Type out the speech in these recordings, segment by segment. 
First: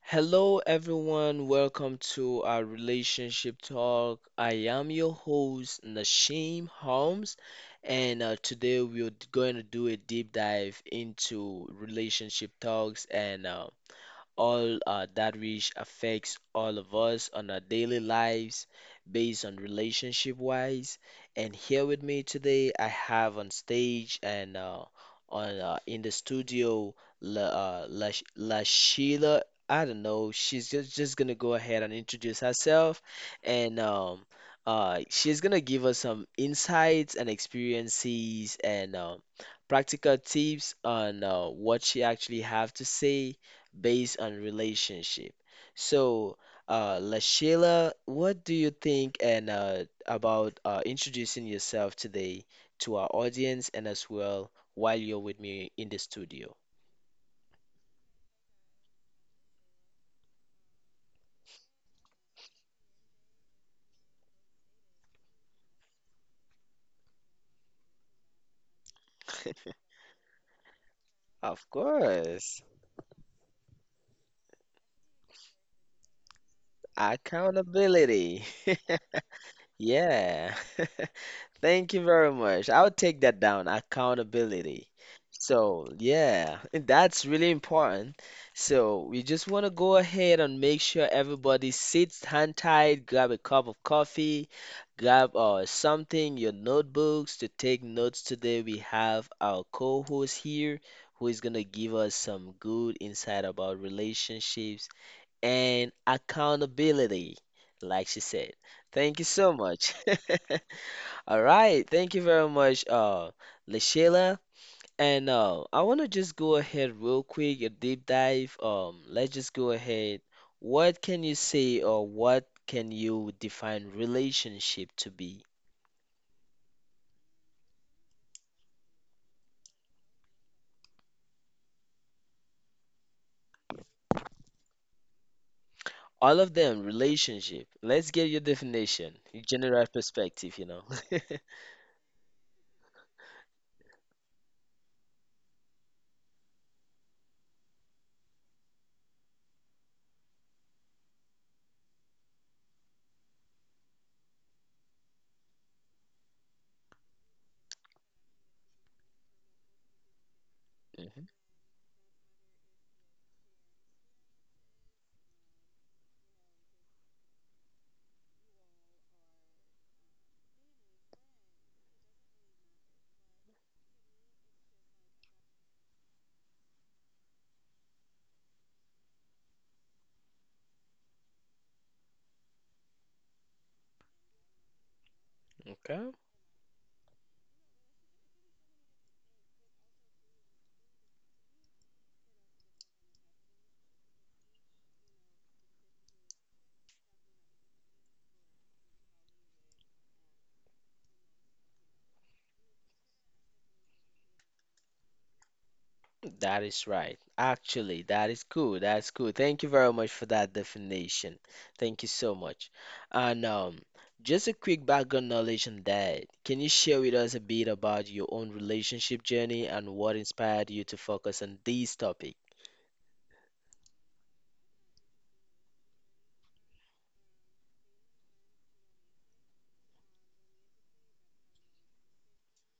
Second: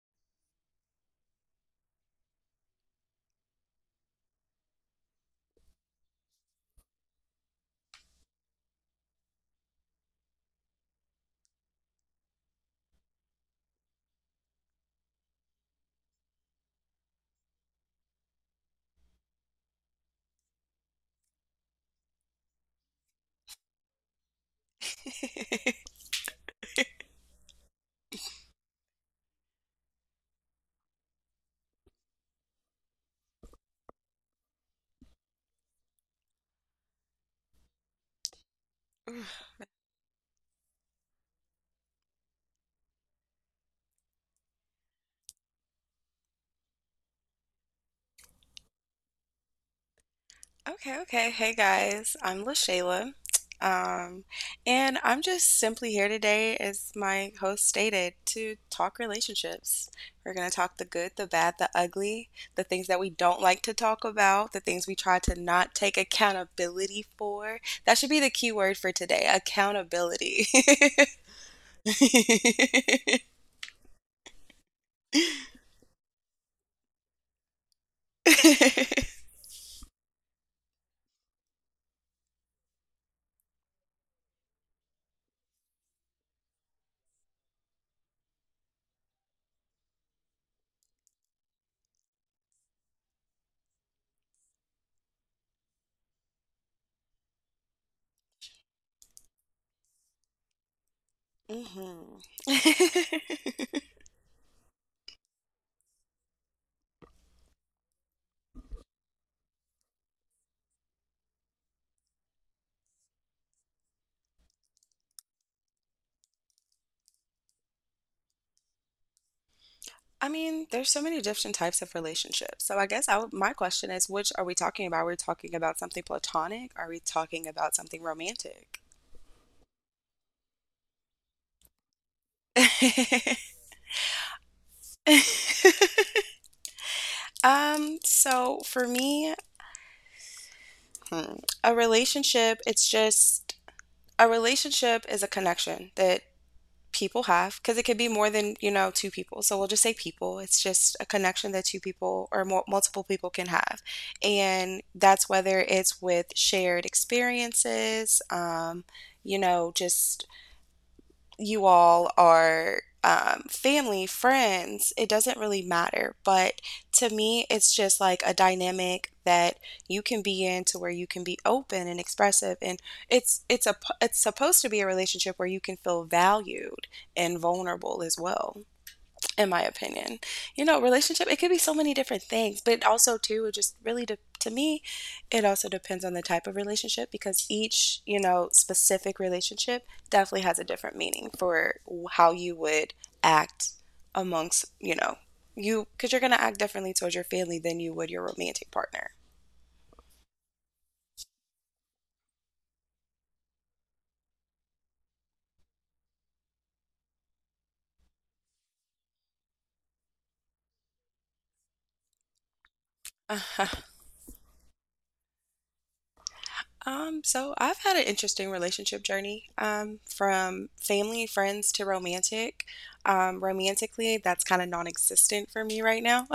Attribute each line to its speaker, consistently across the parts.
Speaker 1: Hello, everyone. Welcome to our relationship talk. I am your host, Nashim Holmes, and today we're going to do a deep dive into relationship talks and all that which affects all of us on our daily lives based on relationship wise. And here with me today, I have on stage and on in the studio, La, uh, La, La Sheila. I don't know. She's just gonna go ahead and introduce herself, and she's gonna give us some insights and experiences and practical tips on what she actually have to say based on relationship. So, LaShayla, what do you think and about introducing yourself today to our audience and as well while you're with me in the studio?
Speaker 2: Okay, okay. Hey guys, I'm LaShayla. Um, and I'm just simply here today, as my host stated, to talk relationships. We're going to talk the good, the bad, the ugly, the things that we don't like to talk about, the things we try
Speaker 1: Of
Speaker 2: to not take
Speaker 1: course,
Speaker 2: accountability for. That should be the key word for today, accountability.
Speaker 1: accountability. Yeah. Thank you very much. I'll take that down. Accountability. So, yeah, that's really important. So, we just want to go ahead and make sure everybody sits hand tight, grab a cup of coffee, grab something, your notebooks to take notes today. We have our co-host here who is going to give us some good insight about relationships and accountability, like she
Speaker 2: hmm
Speaker 1: said. Thank you so much. All right, thank you very much, Lashila. And I want to just go ahead real quick, a deep dive. Let's just go ahead. What can you say, or what can you define relationship to be?
Speaker 2: I mean, there's so many different types of relationships. So I guess I would, my question is, which are we talking about? We're talking about something platonic? Are we talking about something romantic?
Speaker 1: All of them, relationship. Let's get your definition, your general perspective, you know.
Speaker 2: So for me, hmm, a relationship, it's just a relationship is a connection that people have because it could be more than you know two people, so we'll just say people. It's just a connection that two people or more, multiple people can have,
Speaker 1: Mhm.
Speaker 2: and that's whether it's with shared experiences you know just You all are family, friends, it doesn't really matter. But to me, it's just like a dynamic that you can be in to where you can be open and expressive, and it's supposed to be a relationship where you can feel valued and vulnerable as well, in my
Speaker 1: Okay.
Speaker 2: opinion. You know, relationship, it could be so many different things, but also too, it just really to me, it also depends on the type of relationship, because each, you know, specific relationship definitely has a different meaning for how you would act amongst, you know, you, because you're going to act differently towards your family than you would your romantic partner.
Speaker 1: That is right. Actually, that is cool. That's cool. Thank you very much for that definition. Thank you so much. And just a quick background knowledge on that. Can you share with us a bit about your own relationship journey and what inspired you to focus on this topic?
Speaker 2: So I've had an interesting relationship journey, from family, friends to romantic. Romantically, that's kind of non-existent for me right now.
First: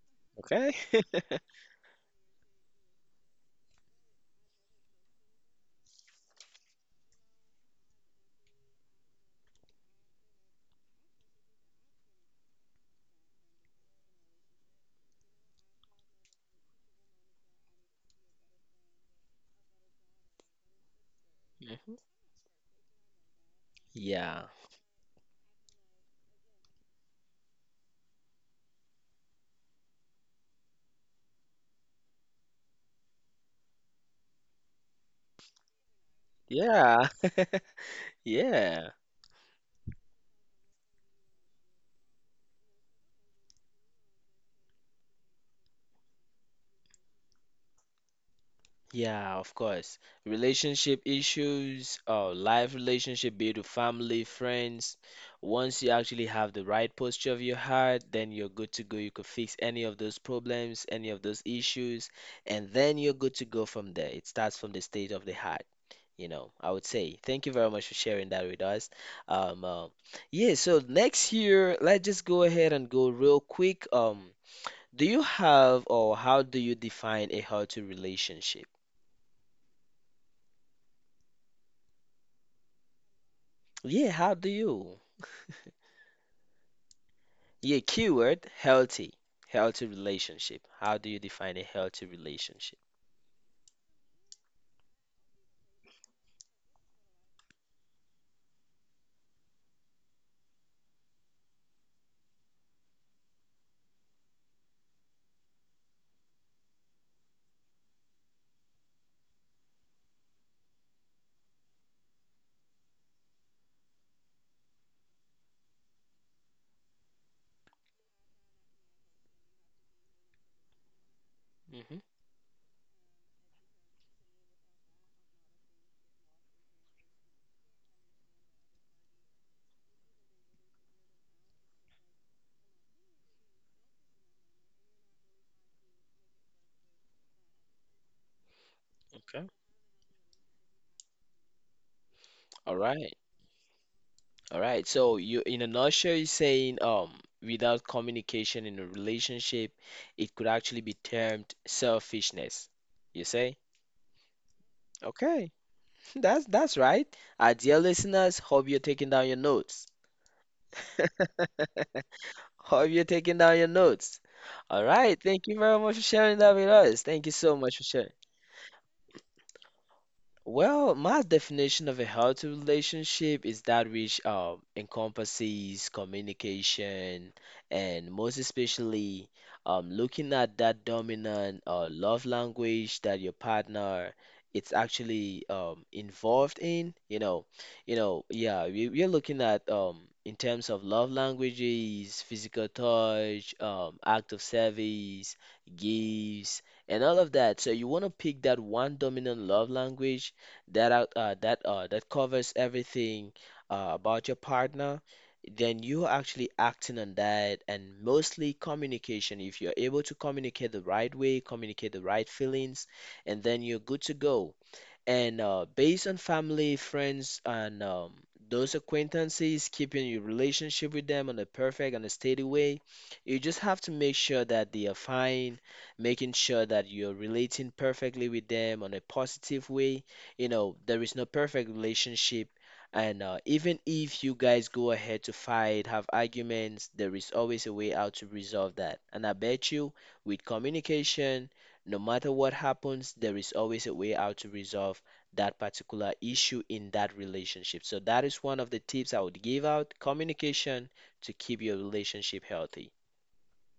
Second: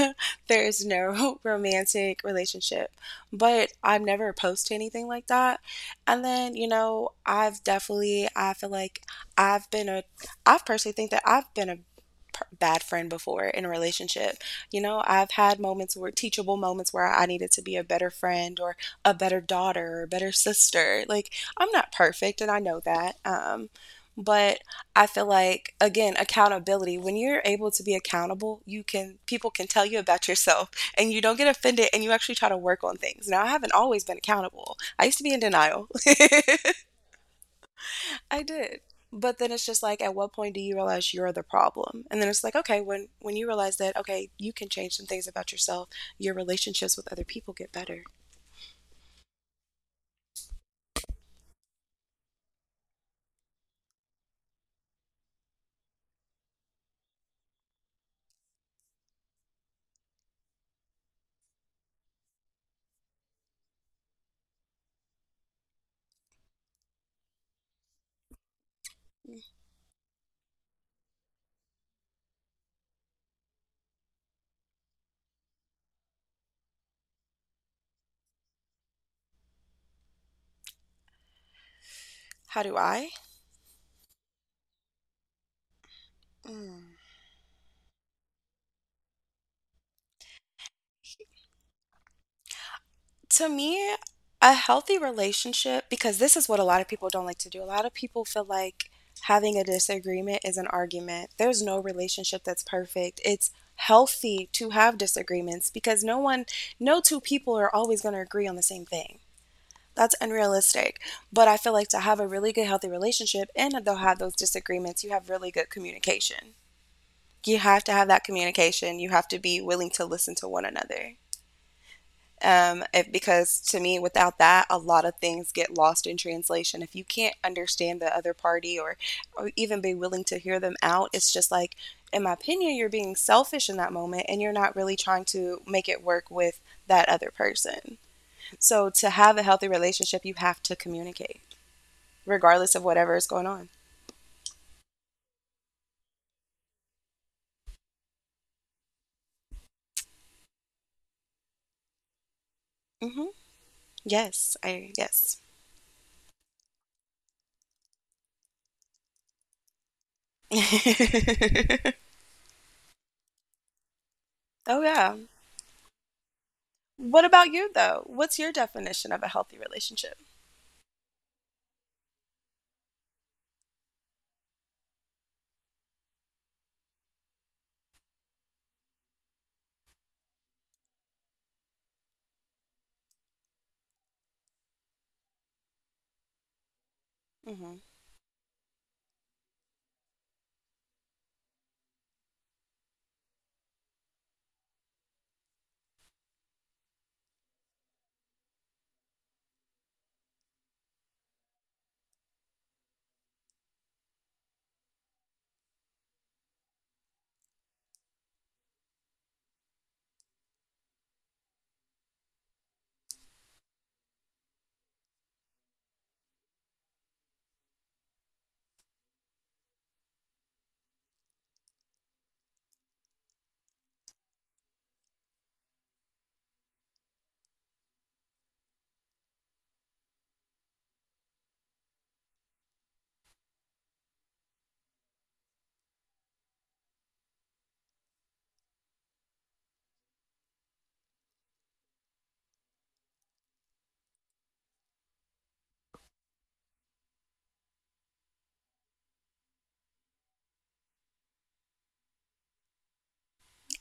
Speaker 1: Okay.
Speaker 2: There's no romantic relationship, but I'm never opposed to anything like that. And then, you know, I've definitely, I feel like I've been a, I personally think that I've been a bad friend before in a relationship. You know, I've had moments where teachable moments where I needed to be a better friend or a better daughter or a better sister. Like, I'm not
Speaker 1: Mhm.
Speaker 2: perfect and I know that. Um,
Speaker 1: Yeah.
Speaker 2: but I feel like, again, accountability, when you're able to be accountable, you can, people can tell you about yourself and you don't get offended and you actually try to work on things. Now, I haven't always been accountable. I used to be in denial.
Speaker 1: Yeah.
Speaker 2: I did.
Speaker 1: Yeah.
Speaker 2: But then it's just like, at what point do you realize you're the problem? And then it's like, okay, when you realize that, okay, you can change some things about yourself, your relationships with other people get better.
Speaker 1: Yeah, of course. Relationship issues, life relationship, be it with family, friends. Once you actually have the right posture of your heart, then you're good to go. You could fix any of those problems, any of those issues, and then you're good to go from there. It starts from the state of the heart, you know, I would say. Thank you very much for sharing that with us. Um, uh, yeah, so next year, let's just go ahead and go real quick. Do you have or how do you define a healthy relationship?
Speaker 2: How do I?
Speaker 1: Yeah, how do you?
Speaker 2: Mm.
Speaker 1: Yeah, keyword healthy, healthy relationship. How do you define a healthy relationship?
Speaker 2: To me, a healthy relationship, because this is what a lot of people don't like to do. A lot of people feel like having a disagreement is an argument. There's no relationship that's perfect. It's healthy to have disagreements because no two people are always going to agree on the same thing. That's unrealistic. But I feel like to have a really good, healthy relationship and they'll have those disagreements, you have really good communication. You have to have that communication. You have to be willing to listen to one another,
Speaker 1: Hmm.
Speaker 2: if, because to me, without that, a lot of things get lost in translation. If you can't understand the other party, or even be willing to hear them out, it's just like, in my opinion, you're being selfish in that moment and you're not really trying to make it work with that other person. So, to have a
Speaker 1: Okay.
Speaker 2: healthy relationship, you have to communicate, regardless
Speaker 1: All
Speaker 2: of whatever
Speaker 1: right.
Speaker 2: is going on.
Speaker 1: All right. So you, in a nutshell, you're saying without communication in a relationship, it could actually be termed selfishness. You
Speaker 2: Hmm
Speaker 1: say?
Speaker 2: Yes, I, yes.
Speaker 1: Okay. That's right. Our dear listeners, hope you're taking down your notes. Hope you're taking down your notes.
Speaker 2: Oh,
Speaker 1: All
Speaker 2: yeah.
Speaker 1: right. Thank you very much for sharing that with us. Thank
Speaker 2: What
Speaker 1: you
Speaker 2: about
Speaker 1: so
Speaker 2: you,
Speaker 1: much for
Speaker 2: though?
Speaker 1: sharing.
Speaker 2: What's your definition of a healthy relationship?
Speaker 1: Well, my definition of a healthy relationship is that which encompasses communication and most especially looking at that dominant love language that your partner it's actually involved in.
Speaker 2: Hmm
Speaker 1: You know, yeah, we're looking at in terms of love languages, physical touch, act of service, gifts, and all of that. So you want to pick that one dominant love language that out that that covers everything about your partner, then you're actually acting on that and mostly communication. If you're able to communicate the right way, communicate the right feelings, and then you're good to go. And based on family, friends, and those acquaintances, keeping your relationship with them on a perfect and a steady way, you just have to make sure that they are fine, making sure that you're relating perfectly with them on a positive way. You know, there is no perfect relationship. And even if you guys go ahead to fight, have arguments, there is always a way out to resolve that. And I bet you, with communication, no matter what happens, there is always a way out to resolve that particular issue in that relationship. So that is one of the tips I would give out, communication to keep your relationship healthy.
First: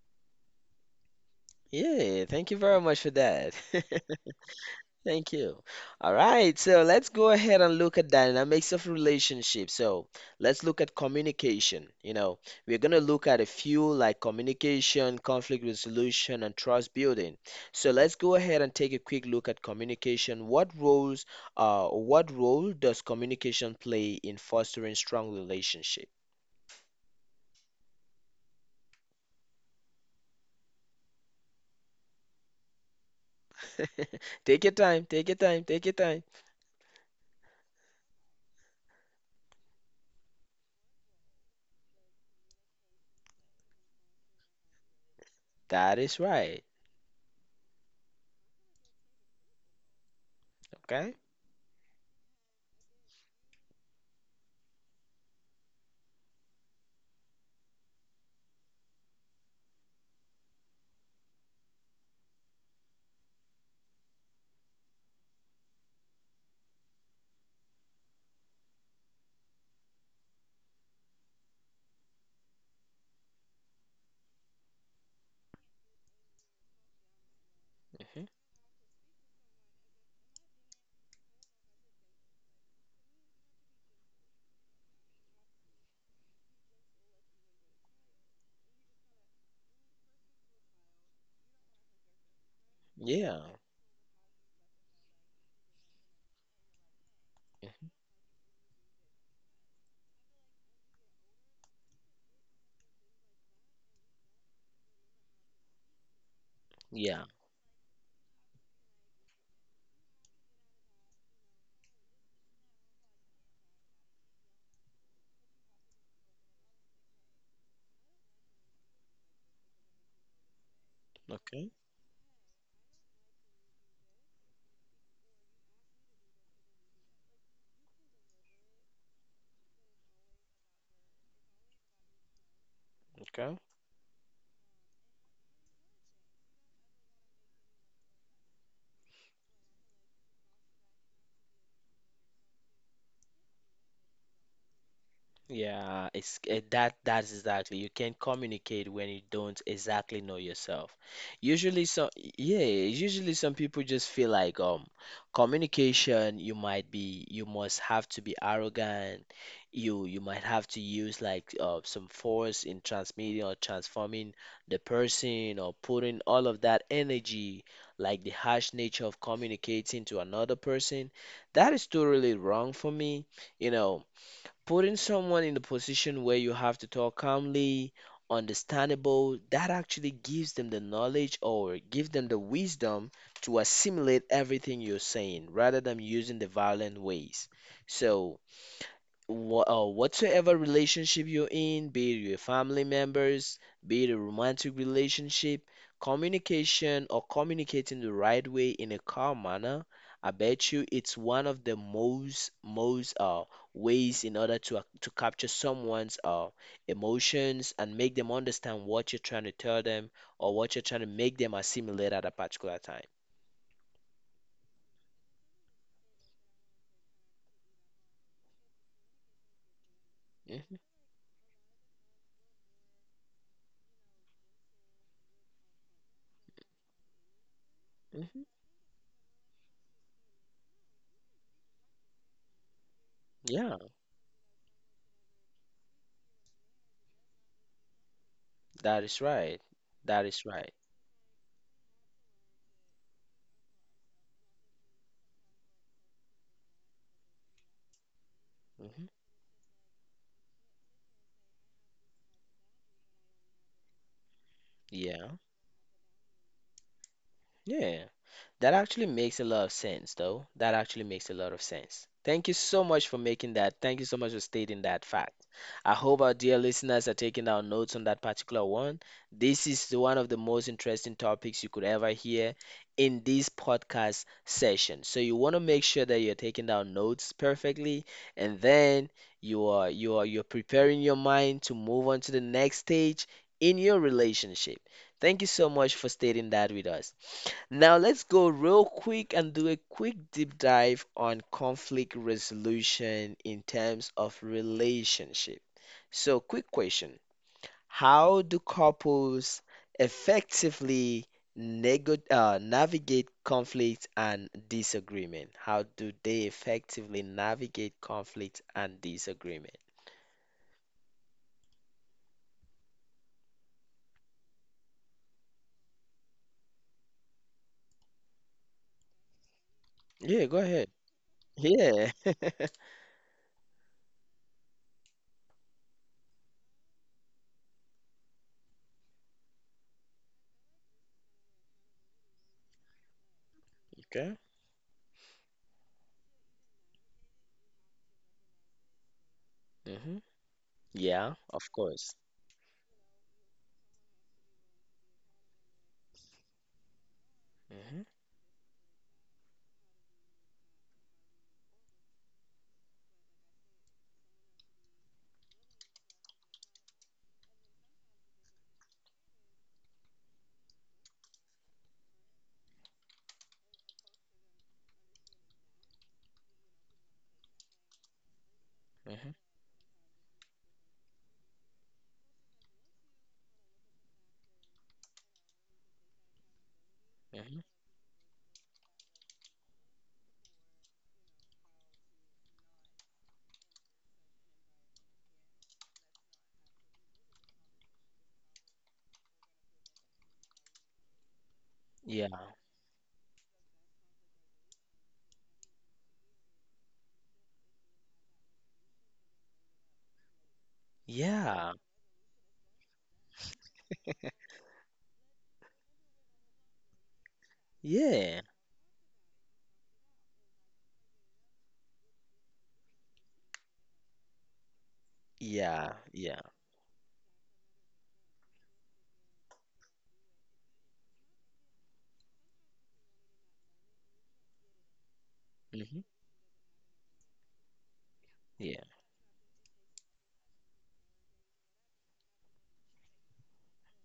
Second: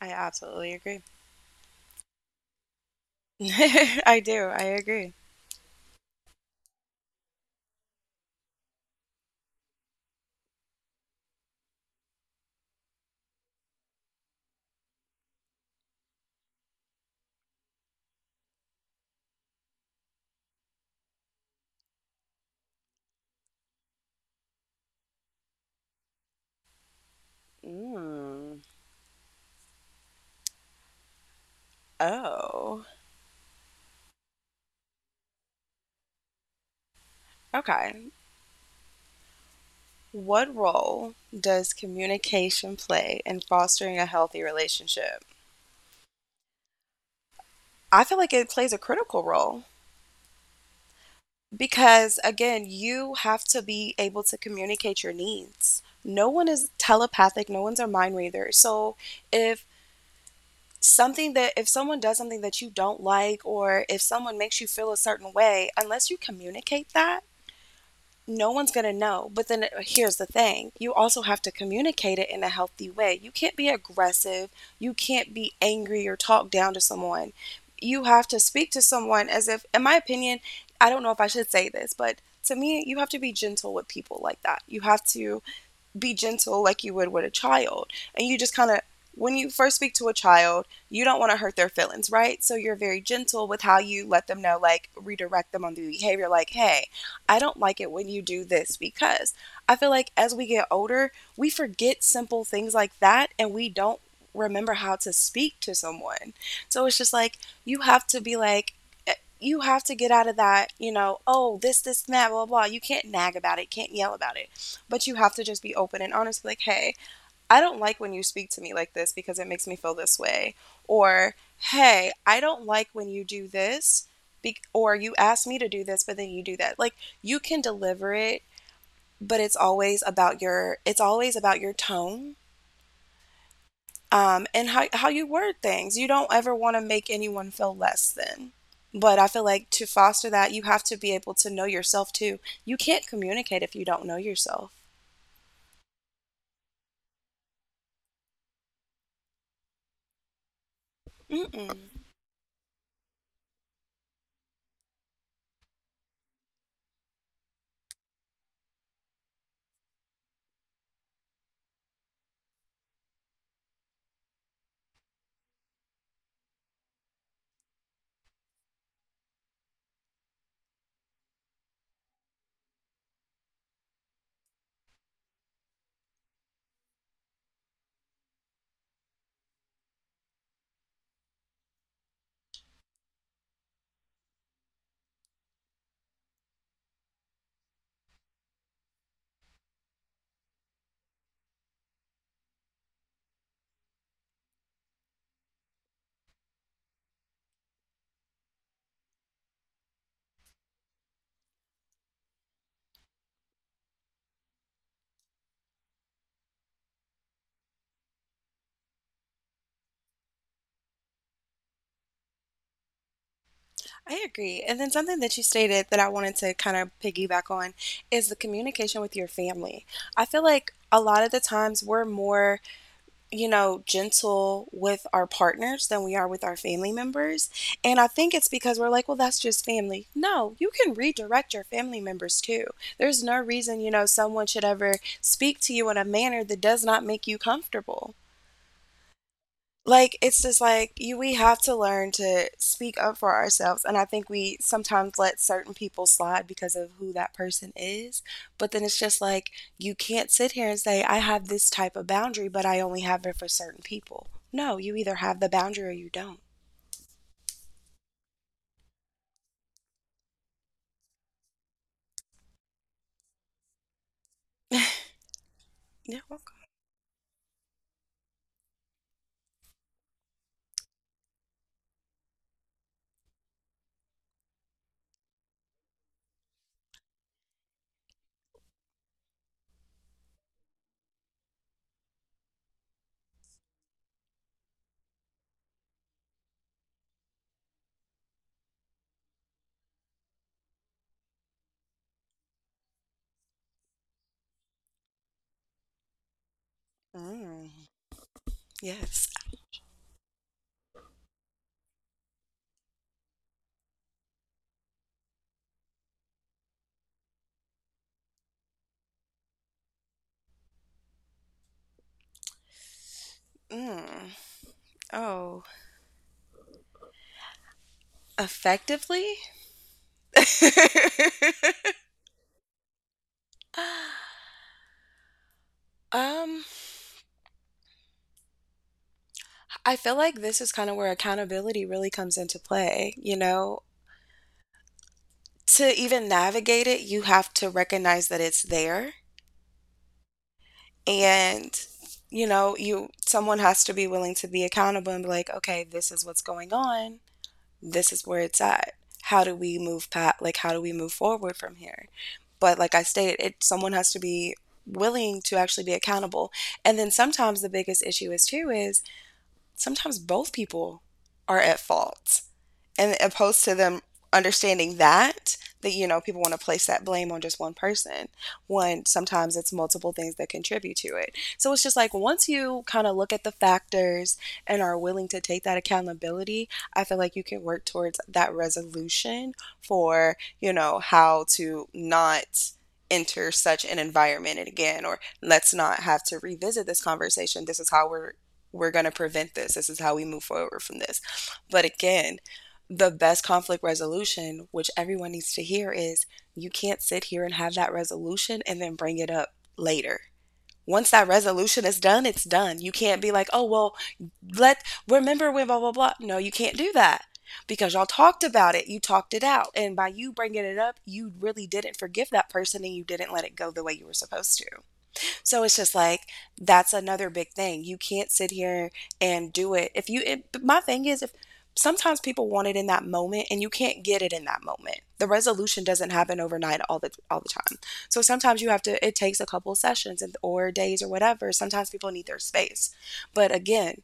Speaker 2: I absolutely agree.
Speaker 1: Yeah, thank you very much for that.
Speaker 2: I do. I agree.
Speaker 1: Thank you. All right, so let's go ahead and look at dynamics of relationships. So let's look at communication. You know, we're going to look at a few like communication, conflict resolution, and trust building. So let's go ahead and take a quick look at communication. What role does communication play in fostering strong relationship?
Speaker 2: Mm. Oh,
Speaker 1: Take your time, take your time, take your time.
Speaker 2: okay. What role does communication play in fostering a healthy relationship?
Speaker 1: That is right.
Speaker 2: I feel like it plays a critical role
Speaker 1: Okay.
Speaker 2: because, again, you have to be able to communicate your needs. No one is telepathic, no one's a mind reader. So if if someone does something that you don't like, or if someone makes you feel a certain way, unless you communicate that, no one's going to know. But then here's the thing, you also have to communicate it in a healthy way. You can't be aggressive, you can't be angry or talk down to someone. You
Speaker 1: Hmm.
Speaker 2: have to speak to someone as if, in my opinion, I don't know if I should say this, but to me, you have to be gentle with people like that. You have to be gentle like you would with a child. And you just when you first speak to a child, you don't want to hurt their feelings, right? So you're very
Speaker 1: Yeah.
Speaker 2: gentle with how you let them know, like redirect them on the behavior, like, hey, I don't like it when you do this, because I feel like as we get older, we forget simple things like that and we don't remember how to speak to someone. So it's just
Speaker 1: Yeah.
Speaker 2: like, you have to be like, you have to get out of that, you know, oh, and that, blah, blah, blah. You can't nag about it, can't yell about it, but you have to just be open and honest. Be like, hey, I don't like when you speak to me like this because it makes me feel this way. Or,
Speaker 1: Okay.
Speaker 2: hey, I don't like when you do this, or you ask me to do this, but then you do that. Like, you can deliver it, but it's always about your tone
Speaker 1: Okay.
Speaker 2: and how you word things. You don't ever want to make anyone feel less than. But I feel like to foster that, you have to be able to know yourself too. You can't communicate if you don't know yourself.
Speaker 1: Yeah, that that's exactly. You can communicate when you don't exactly know yourself.
Speaker 2: Mm-mm.
Speaker 1: Usually some yeah, usually some people just feel like communication you might be you must have to be arrogant. You might have to use like some force in transmitting or transforming the person or putting all of that energy like the harsh nature of communicating to another person. That is totally wrong for me, you know putting someone in the position where you have to talk calmly, understandable, that actually gives them the knowledge or give them the wisdom to assimilate everything you're saying rather than using the violent ways. So whatsoever relationship you're in, be it your family members, be it a romantic relationship, communication or communicating the right way in a calm manner, I bet you it's one of the most ways in order to to capture someone's emotions and make them understand what you're trying to tell them or what you're trying to make them assimilate at a particular time.
Speaker 2: I agree. And then something that you stated that I wanted to kind of piggyback on is the communication with your family. I feel like
Speaker 1: Hmm.
Speaker 2: a lot of the times we're more, you know, gentle with our partners than we are with our family members. And I think
Speaker 1: Hmm.
Speaker 2: it's because we're like, well, that's just family. No, you can redirect your family members too. There's no
Speaker 1: Yeah,
Speaker 2: reason, you know, someone should ever speak to you in a manner that does not make you comfortable.
Speaker 1: that is right.
Speaker 2: Like,
Speaker 1: That
Speaker 2: it's
Speaker 1: is
Speaker 2: just
Speaker 1: right.
Speaker 2: like you we have to learn to speak up for ourselves. And I think we sometimes let certain people slide because of who that person is. But then it's
Speaker 1: Hmm.
Speaker 2: just like you can't sit here and say, I have this type of boundary, but I only have it for certain people. No, you either
Speaker 1: Yeah.
Speaker 2: have the boundary or you don't.
Speaker 1: Yeah, that actually makes a lot of sense, though. That actually makes a lot of sense. Thank you so much for making that. Thank you so much for stating that fact. I
Speaker 2: Yeah.
Speaker 1: hope our
Speaker 2: Welcome.
Speaker 1: dear listeners are taking down notes on that particular one. This is one of the most interesting topics you could ever hear in this podcast session. So you want to make sure that you're taking down notes perfectly, and then you are you're preparing your mind to move on to the next stage in your relationship. Thank you so much for stating that with us. Now let's go real quick and do a quick deep dive on conflict resolution in terms of relationship. So, quick question.
Speaker 2: Mm,
Speaker 1: How do
Speaker 2: yes.
Speaker 1: couples effectively nego navigate conflict and disagreement? How do they effectively navigate conflict and disagreement?
Speaker 2: Mm. Oh, effectively?
Speaker 1: Yeah, go ahead. Yeah.
Speaker 2: Um, I feel like this is kind of where accountability really comes into play, you know?
Speaker 1: Okay.
Speaker 2: To even navigate it, you have to recognize that it's there,
Speaker 1: Hmm. Yeah,
Speaker 2: and
Speaker 1: of course.
Speaker 2: you know, you someone has to be willing to be accountable and be like, "Okay, this is what's going on. This
Speaker 1: Hmm.
Speaker 2: is where it's at. How do we move forward from here?" But like I stated, it someone has to be willing to actually be accountable. And then sometimes the biggest issue is too is sometimes both people are at fault, and opposed to them understanding that, that you know, people want to place that blame on just one person when
Speaker 1: Hmm.
Speaker 2: sometimes it's multiple things that contribute to it. So it's just like, once you kind of look at the factors and are willing to take that accountability, I feel like you can
Speaker 1: Hmm.
Speaker 2: work towards that resolution for, you know, how to not enter such an environment again, or let's not have to revisit this conversation. This is how we're going to prevent this, this is how we move forward from this. But
Speaker 1: Yeah.
Speaker 2: again, the best conflict resolution, which everyone needs to hear, is you can't sit here and have that resolution and then bring it up later. Once that
Speaker 1: Yeah.
Speaker 2: resolution is done, it's done. You can't be like, oh, well, remember when blah, blah, blah. No, you can't do that, because y'all talked
Speaker 1: Yeah,
Speaker 2: about it. You talked it out. And by you bringing it up, you really didn't forgive that person and you didn't let it go the way you were supposed to. So it's
Speaker 1: yeah,
Speaker 2: just like
Speaker 1: yeah,
Speaker 2: that's another big thing. You can't sit here and do it. If you, it, but my thing is, if sometimes people want it in that moment and you can't get it in that moment, the resolution
Speaker 1: hmm,
Speaker 2: doesn't happen overnight all the time. So sometimes you have
Speaker 1: yeah.
Speaker 2: to. It takes a couple of sessions and, or days or whatever. Sometimes people need their space. But again,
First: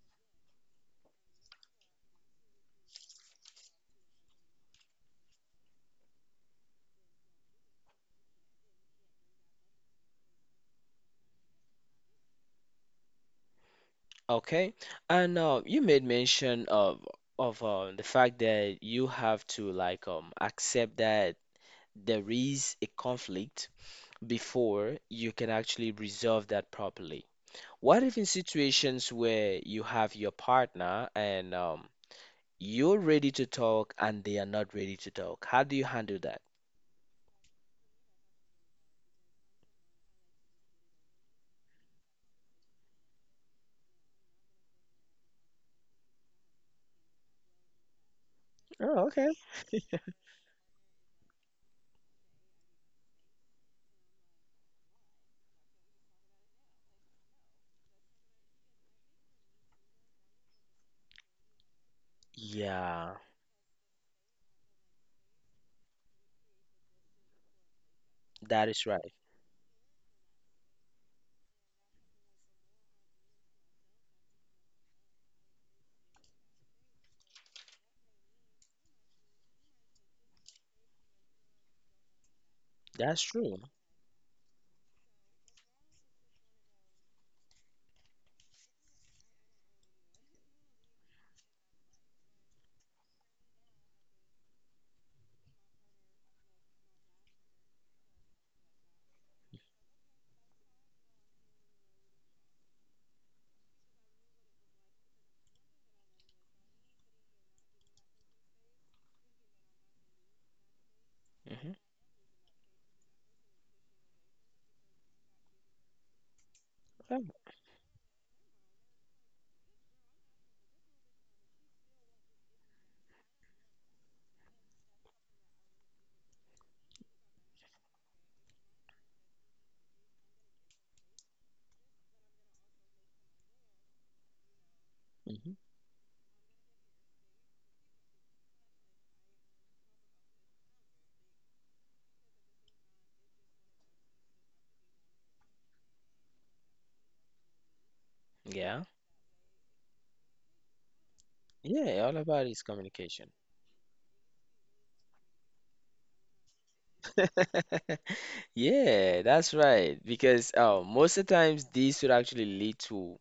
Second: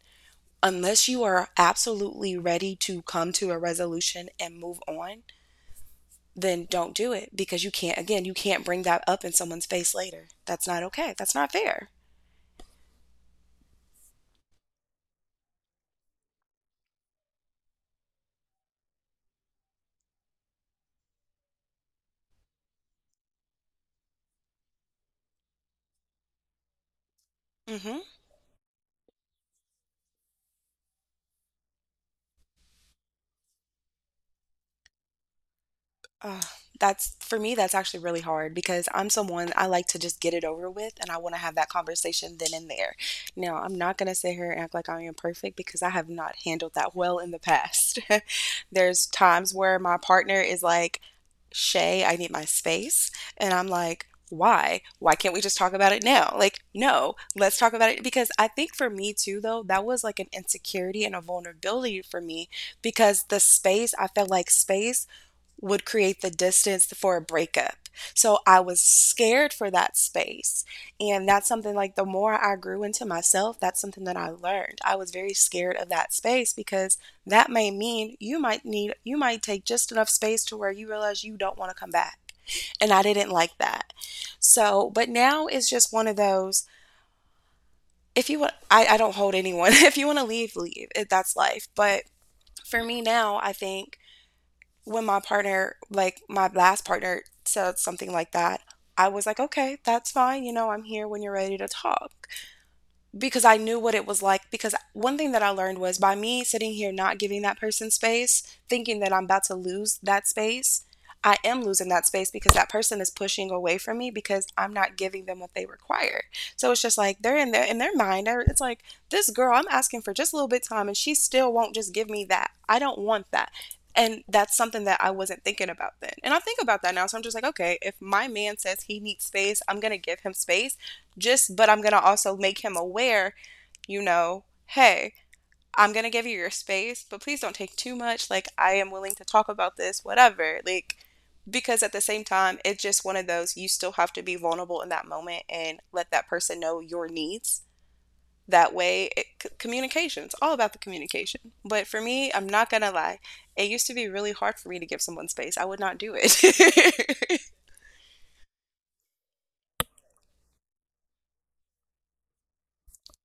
Speaker 2: unless you are absolutely ready to come to a resolution and move on, then don't do it because you can't. Again, you can't bring that up in someone's face later. That's not okay. That's not fair.
Speaker 1: Okay, and you made mention of the fact that you have to like accept that there is a conflict before you can actually resolve that properly.
Speaker 2: Mm-hmm.
Speaker 1: What if in situations where you have your partner and you're ready to talk and they are not ready to talk? How do you handle that?
Speaker 2: Ugh, that's actually really hard because I'm someone, I like to just get it over with and I want to have that conversation then and there. Now, I'm not going to sit here and act like I am perfect because I have not handled that well in the past. There's
Speaker 1: Oh, okay.
Speaker 2: times where my partner is like, Shay, I need my space. And I'm like, why? Why can't we just talk about it now? Like, no, let's talk about it. Because I think for me too, though, that was like an insecurity and a vulnerability for me
Speaker 1: Yeah,
Speaker 2: because I felt like space would create the distance for a breakup. So I
Speaker 1: that
Speaker 2: was
Speaker 1: is right.
Speaker 2: scared for that space. And that's something, like, the more I grew into myself, that's something that I learned. I was very scared of that space because that may mean you might need, you might take just enough space to where you realize you don't want to come back. And I
Speaker 1: That's
Speaker 2: didn't like
Speaker 1: true.
Speaker 2: that. So, but now it's just one of those. If you want, I don't hold anyone. If you want to leave, leave. That's life. But for me now, I think when my partner, like my last partner, said something like that, I was like, okay, that's fine. You know, I'm here when you're ready to talk because I knew what it was like. Because one thing that I learned was, by me sitting here not giving that person space, thinking that I'm about to lose that space, I am
Speaker 1: Hmm.
Speaker 2: losing that space because that person is pushing away from me because I'm not giving them what they require. So it's just like they're in their mind. It's like, this girl, I'm asking for just a little bit of time, and she still won't just give me that. I don't want that. And that's something that I wasn't thinking about then. And I think about that now. So I'm just like, okay, if my man says he needs space, I'm going to give him space, just but I'm going to also make him aware, you know, hey,
Speaker 1: Hmm.
Speaker 2: I'm going to give you your space, but please don't take too much. Like, I am willing to talk about this, whatever. Like, because at the same time, it's just one of those, you still have to be vulnerable in that moment and let that person know your needs. That
Speaker 1: Yeah.
Speaker 2: way, communication, it's all about the communication. But for
Speaker 1: Yeah, all
Speaker 2: me, I'm
Speaker 1: about is
Speaker 2: not gonna lie,
Speaker 1: communication.
Speaker 2: it used to be really hard for me to give someone space. I would not do it.
Speaker 1: Yeah, that's right. Because most of the times these would actually lead to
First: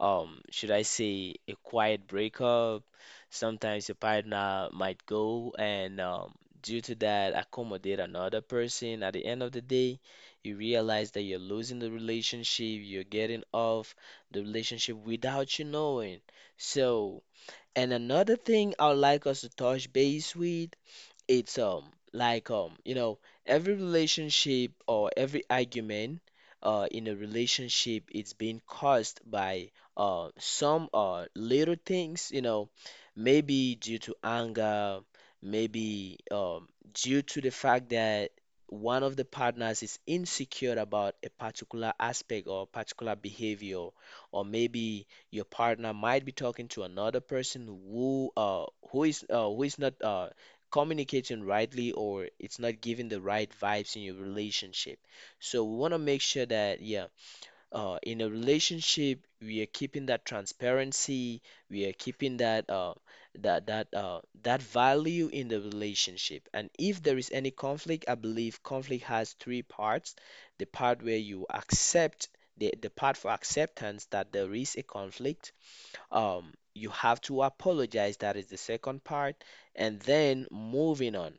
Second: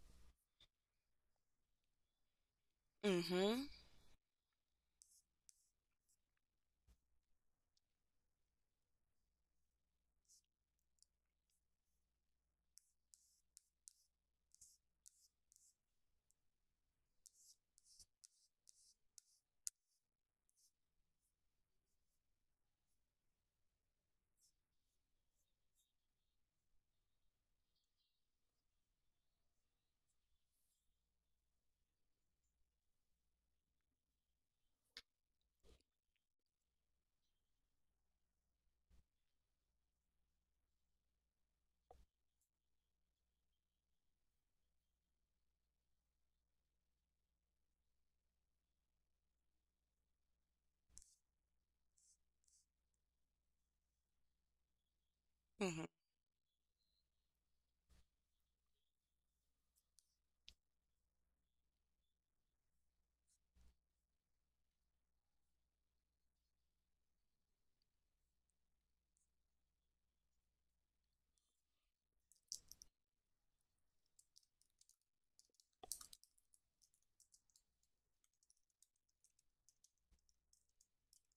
Speaker 1: should I say a quiet breakup.
Speaker 2: Mm-hmm.
Speaker 1: Sometimes your partner might go and due to that accommodate another person. At the end of the day, you realize that you're losing the relationship, you're getting off the relationship without you knowing. So, and another thing I would like us to touch base with it's like you know every relationship or every argument in a relationship it's being caused by some little things you know maybe due to anger maybe due to the fact that one of the partners is insecure about a particular aspect or particular behavior or maybe your partner might be talking to another person who is not communicating rightly or it's not giving the right vibes in your relationship. So we
Speaker 2: Mm-hmm.
Speaker 1: want to make sure that yeah, in a relationship we are keeping that transparency, we are keeping that value in the relationship. And if there is any conflict, I believe conflict has three parts. The part where you accept the part for acceptance that there is a conflict, you have to apologize. That is the second part. And then moving on.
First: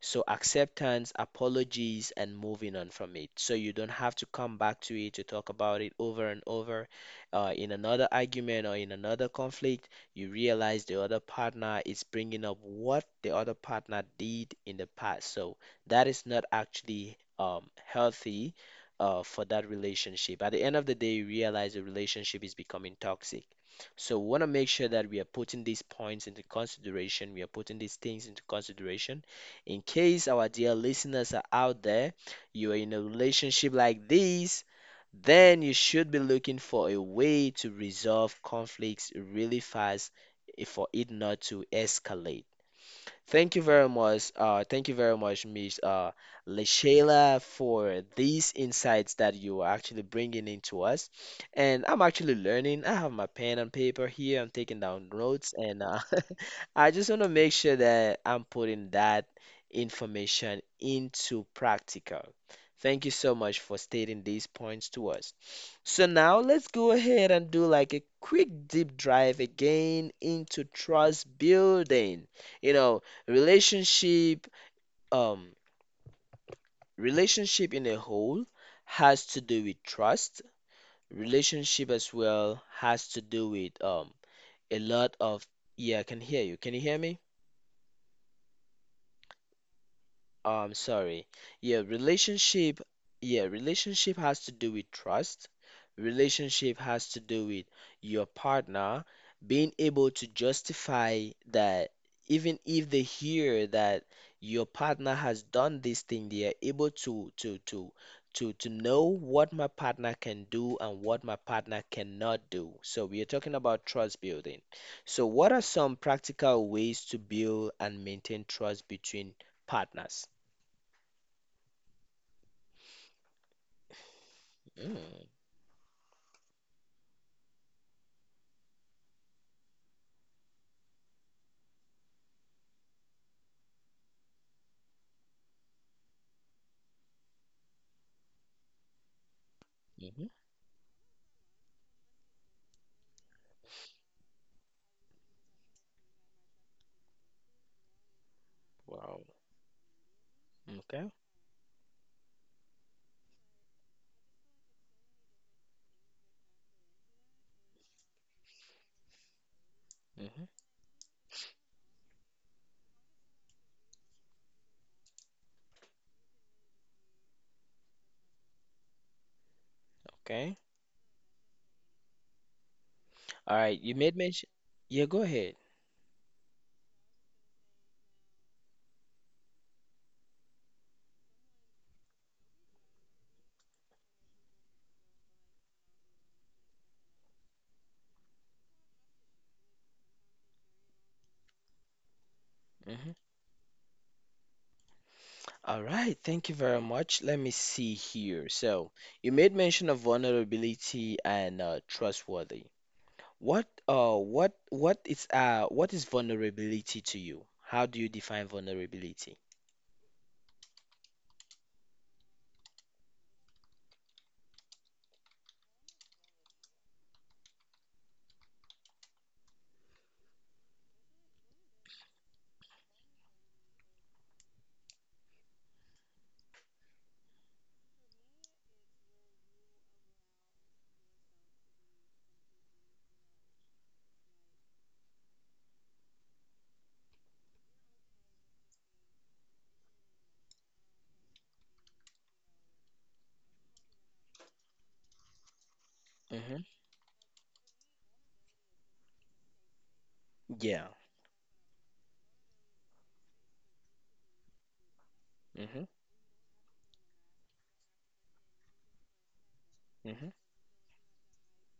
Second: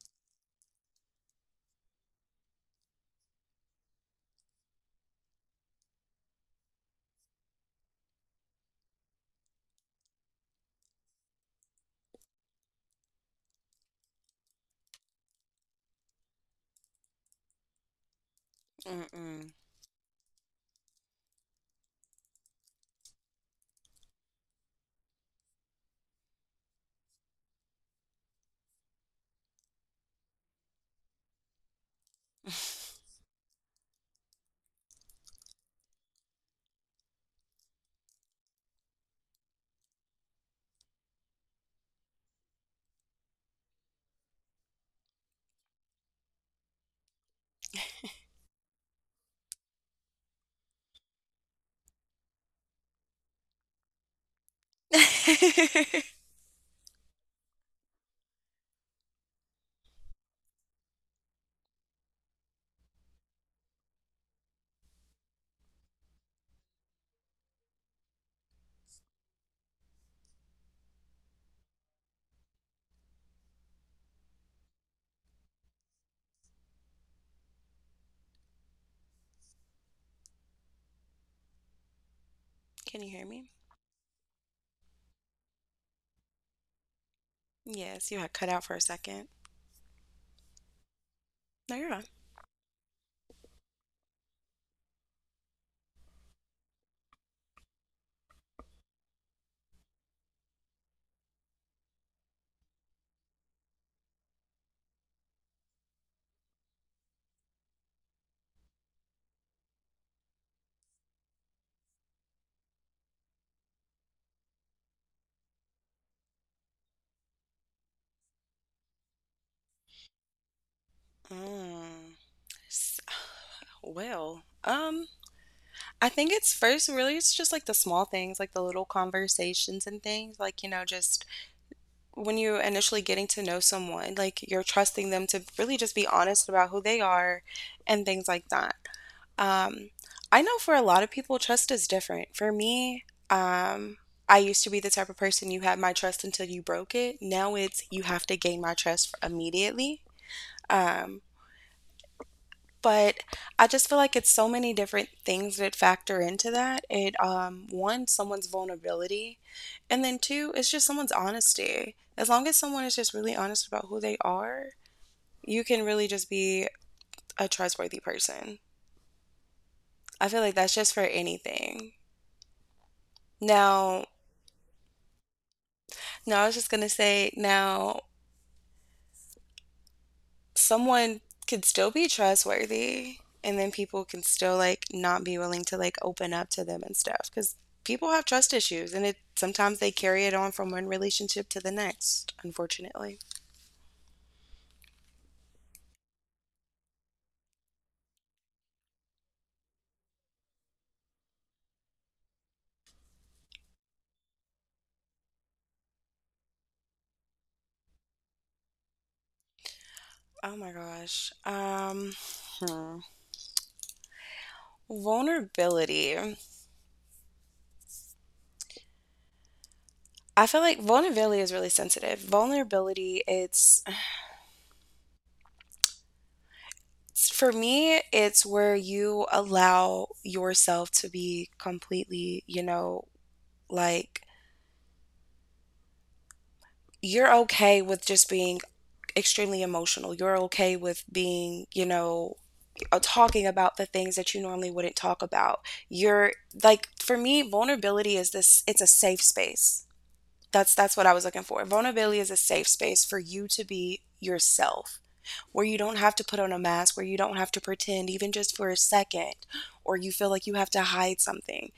Speaker 1: So acceptance, apologies, and moving on from it. So you don't have to come back to it to talk about it over and over. In another argument or in another conflict, you realize the other partner is bringing up what the other partner did in the past. So that is not actually healthy for
Speaker 2: Mm-mm.
Speaker 1: that relationship. At the end of the day, you realize the relationship is becoming toxic. So we want to make sure that we are putting these points into consideration. We are putting these things into consideration in case our dear listeners are out there, you are in a relationship like this, then you should be looking for a way to resolve conflicts really fast for it not to escalate. Thank you very much. Thank you very much, Miss Leshayla, for these insights that you are actually bringing into us. And I'm actually learning. I have my pen and paper here. I'm taking down notes, and I just want to make sure that I'm putting that information into practical. Thank you so much for stating these points to us. So now let's go ahead and do like a quick deep dive again into trust building. You know, relationship, um, relationship in a whole has to do with trust. Relationship as well has
Speaker 2: Can you
Speaker 1: to
Speaker 2: hear
Speaker 1: do
Speaker 2: me?
Speaker 1: with a lot of yeah, I can hear you. Can you hear me?
Speaker 2: Yes, you had cut out for a second.
Speaker 1: Sorry. Yeah,
Speaker 2: No, you're fine.
Speaker 1: relationship. Yeah, relationship has to do with trust. Relationship has to do with your partner being able to justify that even if they hear that your partner has done this thing, they are able to know what my partner can do and what my partner cannot do. So we are talking about trust building. So what are some practical ways to build and maintain trust between partners?
Speaker 2: Mm. S- Well,
Speaker 1: Mm-hmm.
Speaker 2: I think it's first really, it's just like the small things, like the little conversations and things, like, you know, just when you're initially getting to know someone, like you're trusting them to really just be honest about who they are and things like that. Um, I know for a lot of people, trust is different. For me, um, I used to be the type of person, you had my trust until you broke it. Now it's you have to gain my trust
Speaker 1: Wow.
Speaker 2: immediately.
Speaker 1: Okay.
Speaker 2: Um, But I just feel like it's so many different things that factor into that. It One, someone's vulnerability, and then
Speaker 1: Hmm.
Speaker 2: two, it's just someone's honesty. As long as someone is just really honest about who they are, you can really just be a trustworthy person. I feel
Speaker 1: Okay.
Speaker 2: like that's just for anything.
Speaker 1: All right. You made
Speaker 2: Now,
Speaker 1: mention. Yeah, go ahead.
Speaker 2: no, I was just gonna say, now someone could still be trustworthy and then people can still, like, not be willing to, like, open up to them and stuff because people have trust issues, and it, sometimes they carry it on from one relationship to the next,
Speaker 1: Mhm.
Speaker 2: unfortunately.
Speaker 1: All right. Thank you very much. Let me see here. So, you made mention of vulnerability and trustworthy. What is what is vulnerability to you? How do you define vulnerability?
Speaker 2: Oh my gosh, hmm. Vulnerability, I feel like vulnerability is really sensitive. For me, it's where you allow yourself to be completely, you know, like, you're okay with just being extremely emotional. You're okay with being, you know, talking about the things that you normally wouldn't talk about. You're
Speaker 1: Mm-hmm.
Speaker 2: Like, for me, vulnerability is this it's a safe space.
Speaker 1: Yeah.
Speaker 2: That's what I was looking for. Vulnerability is a safe space for you to be yourself. Where you
Speaker 1: Mm-hmm.
Speaker 2: don't have to put on a mask, where you don't have to pretend even just for a second or you
Speaker 1: Mm-hmm.
Speaker 2: feel like you have to hide something.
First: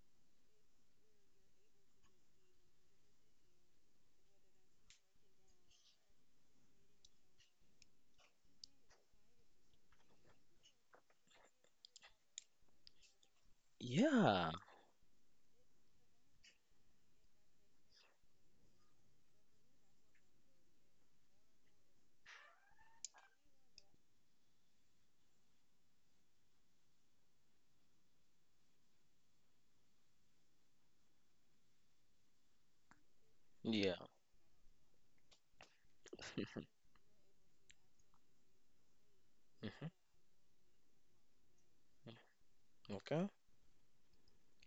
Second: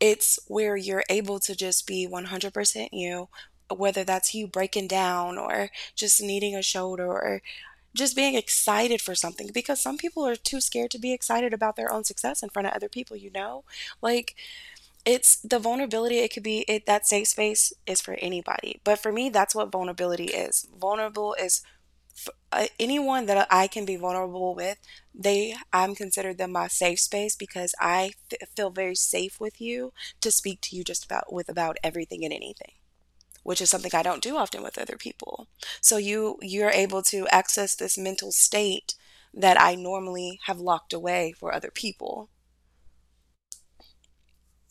Speaker 2: It's where you're able to just be 100% you, whether that's you breaking down or just needing a shoulder or just being excited for something, because some people are too scared to be excited about their own success in front of other people, you know. Like,
Speaker 1: Yeah.
Speaker 2: it's the vulnerability it could be it that safe space is for anybody, but for me, that's what vulnerability is. Vulnerable is Anyone that I can be vulnerable with, they I'm considered them my safe space because feel very safe with you to speak to you just about everything and anything, which is something
Speaker 1: Yeah.
Speaker 2: I don't do often with other people. So you, you're able to access this mental state that I
Speaker 1: Mm-hmm.
Speaker 2: normally have locked away for other people.
Speaker 1: Okay.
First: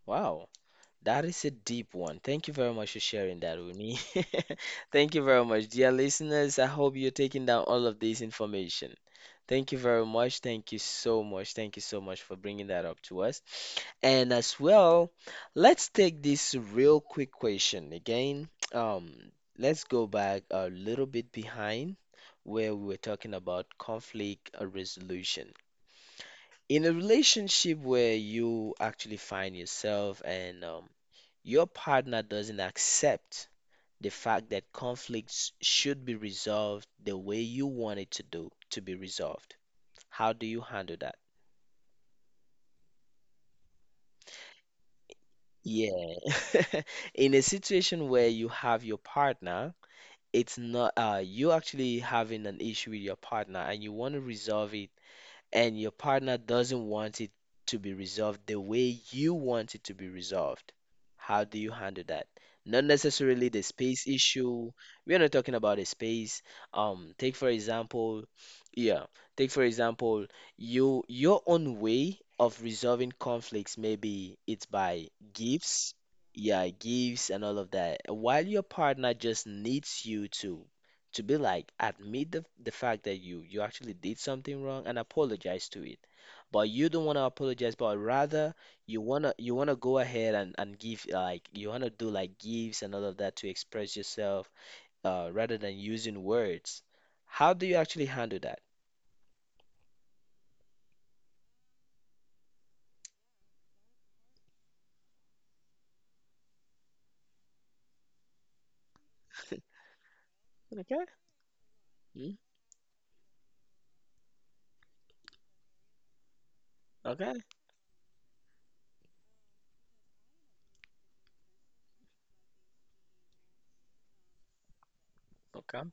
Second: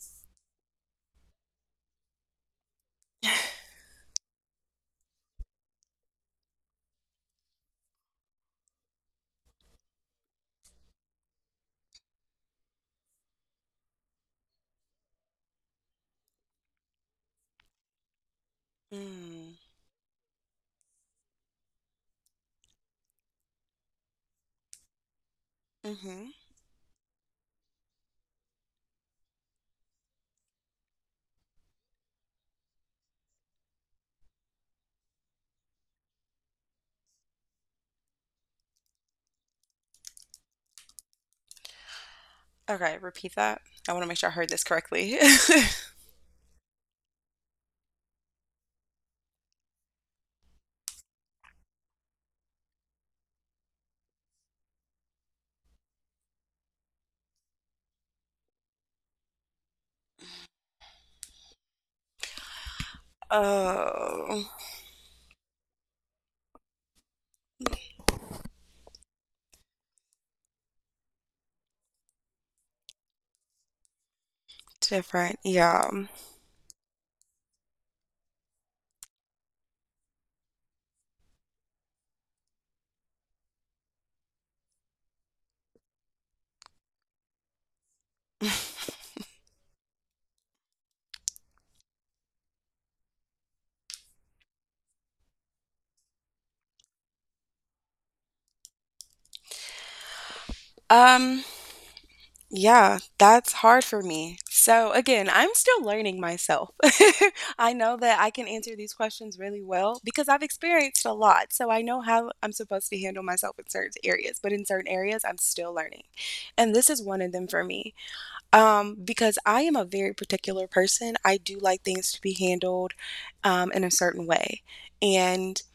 Speaker 1: Wow. That is a deep one. Thank you very much for sharing that with me. Thank you very much, dear listeners. I hope you're taking down all of this information. Thank you very much. Thank you so much. Thank you so much for bringing that up to us. And as well, let's take this real quick question again. Um,
Speaker 2: Mm.
Speaker 1: let's go back a little bit behind where we were talking about conflict resolution
Speaker 2: Mhm.
Speaker 1: in a relationship where you actually find yourself and your partner doesn't accept the fact that conflicts should be resolved the way you want it to do to be resolved, how do you handle that?
Speaker 2: Okay, repeat that. I want to make sure I heard this correctly.
Speaker 1: Yeah. In a situation where you have your partner, it's not you actually having an issue with your partner and you want to resolve it and your partner doesn't want it to be resolved the way you want it to be resolved, how do you handle that? Not necessarily the space
Speaker 2: Oh,
Speaker 1: issue. We are not talking about a space. Take for example, yeah, take for example, you your own way of resolving conflicts. Maybe it's by
Speaker 2: different.
Speaker 1: gifts,
Speaker 2: Yeah.
Speaker 1: yeah, gifts and all of that. While your partner just needs you to be like admit the fact that you actually did something wrong and apologize to it, but you don't want to apologize, but rather you want to go ahead and give, like, you want to do like gifts and all of that to express yourself rather than using words, how do you actually handle that?
Speaker 2: Um, yeah, that's hard for me. So again, I'm still learning myself. I know that I can answer these questions really well because I've
Speaker 1: Okay.
Speaker 2: experienced a lot. So I know how
Speaker 1: Mm,
Speaker 2: I'm supposed to handle myself in certain areas, but in certain areas, I'm still learning. And this is
Speaker 1: okay.
Speaker 2: one of them for me. Because I am a very particular person. I do like things to be handled, in a certain way. And
Speaker 1: Okay.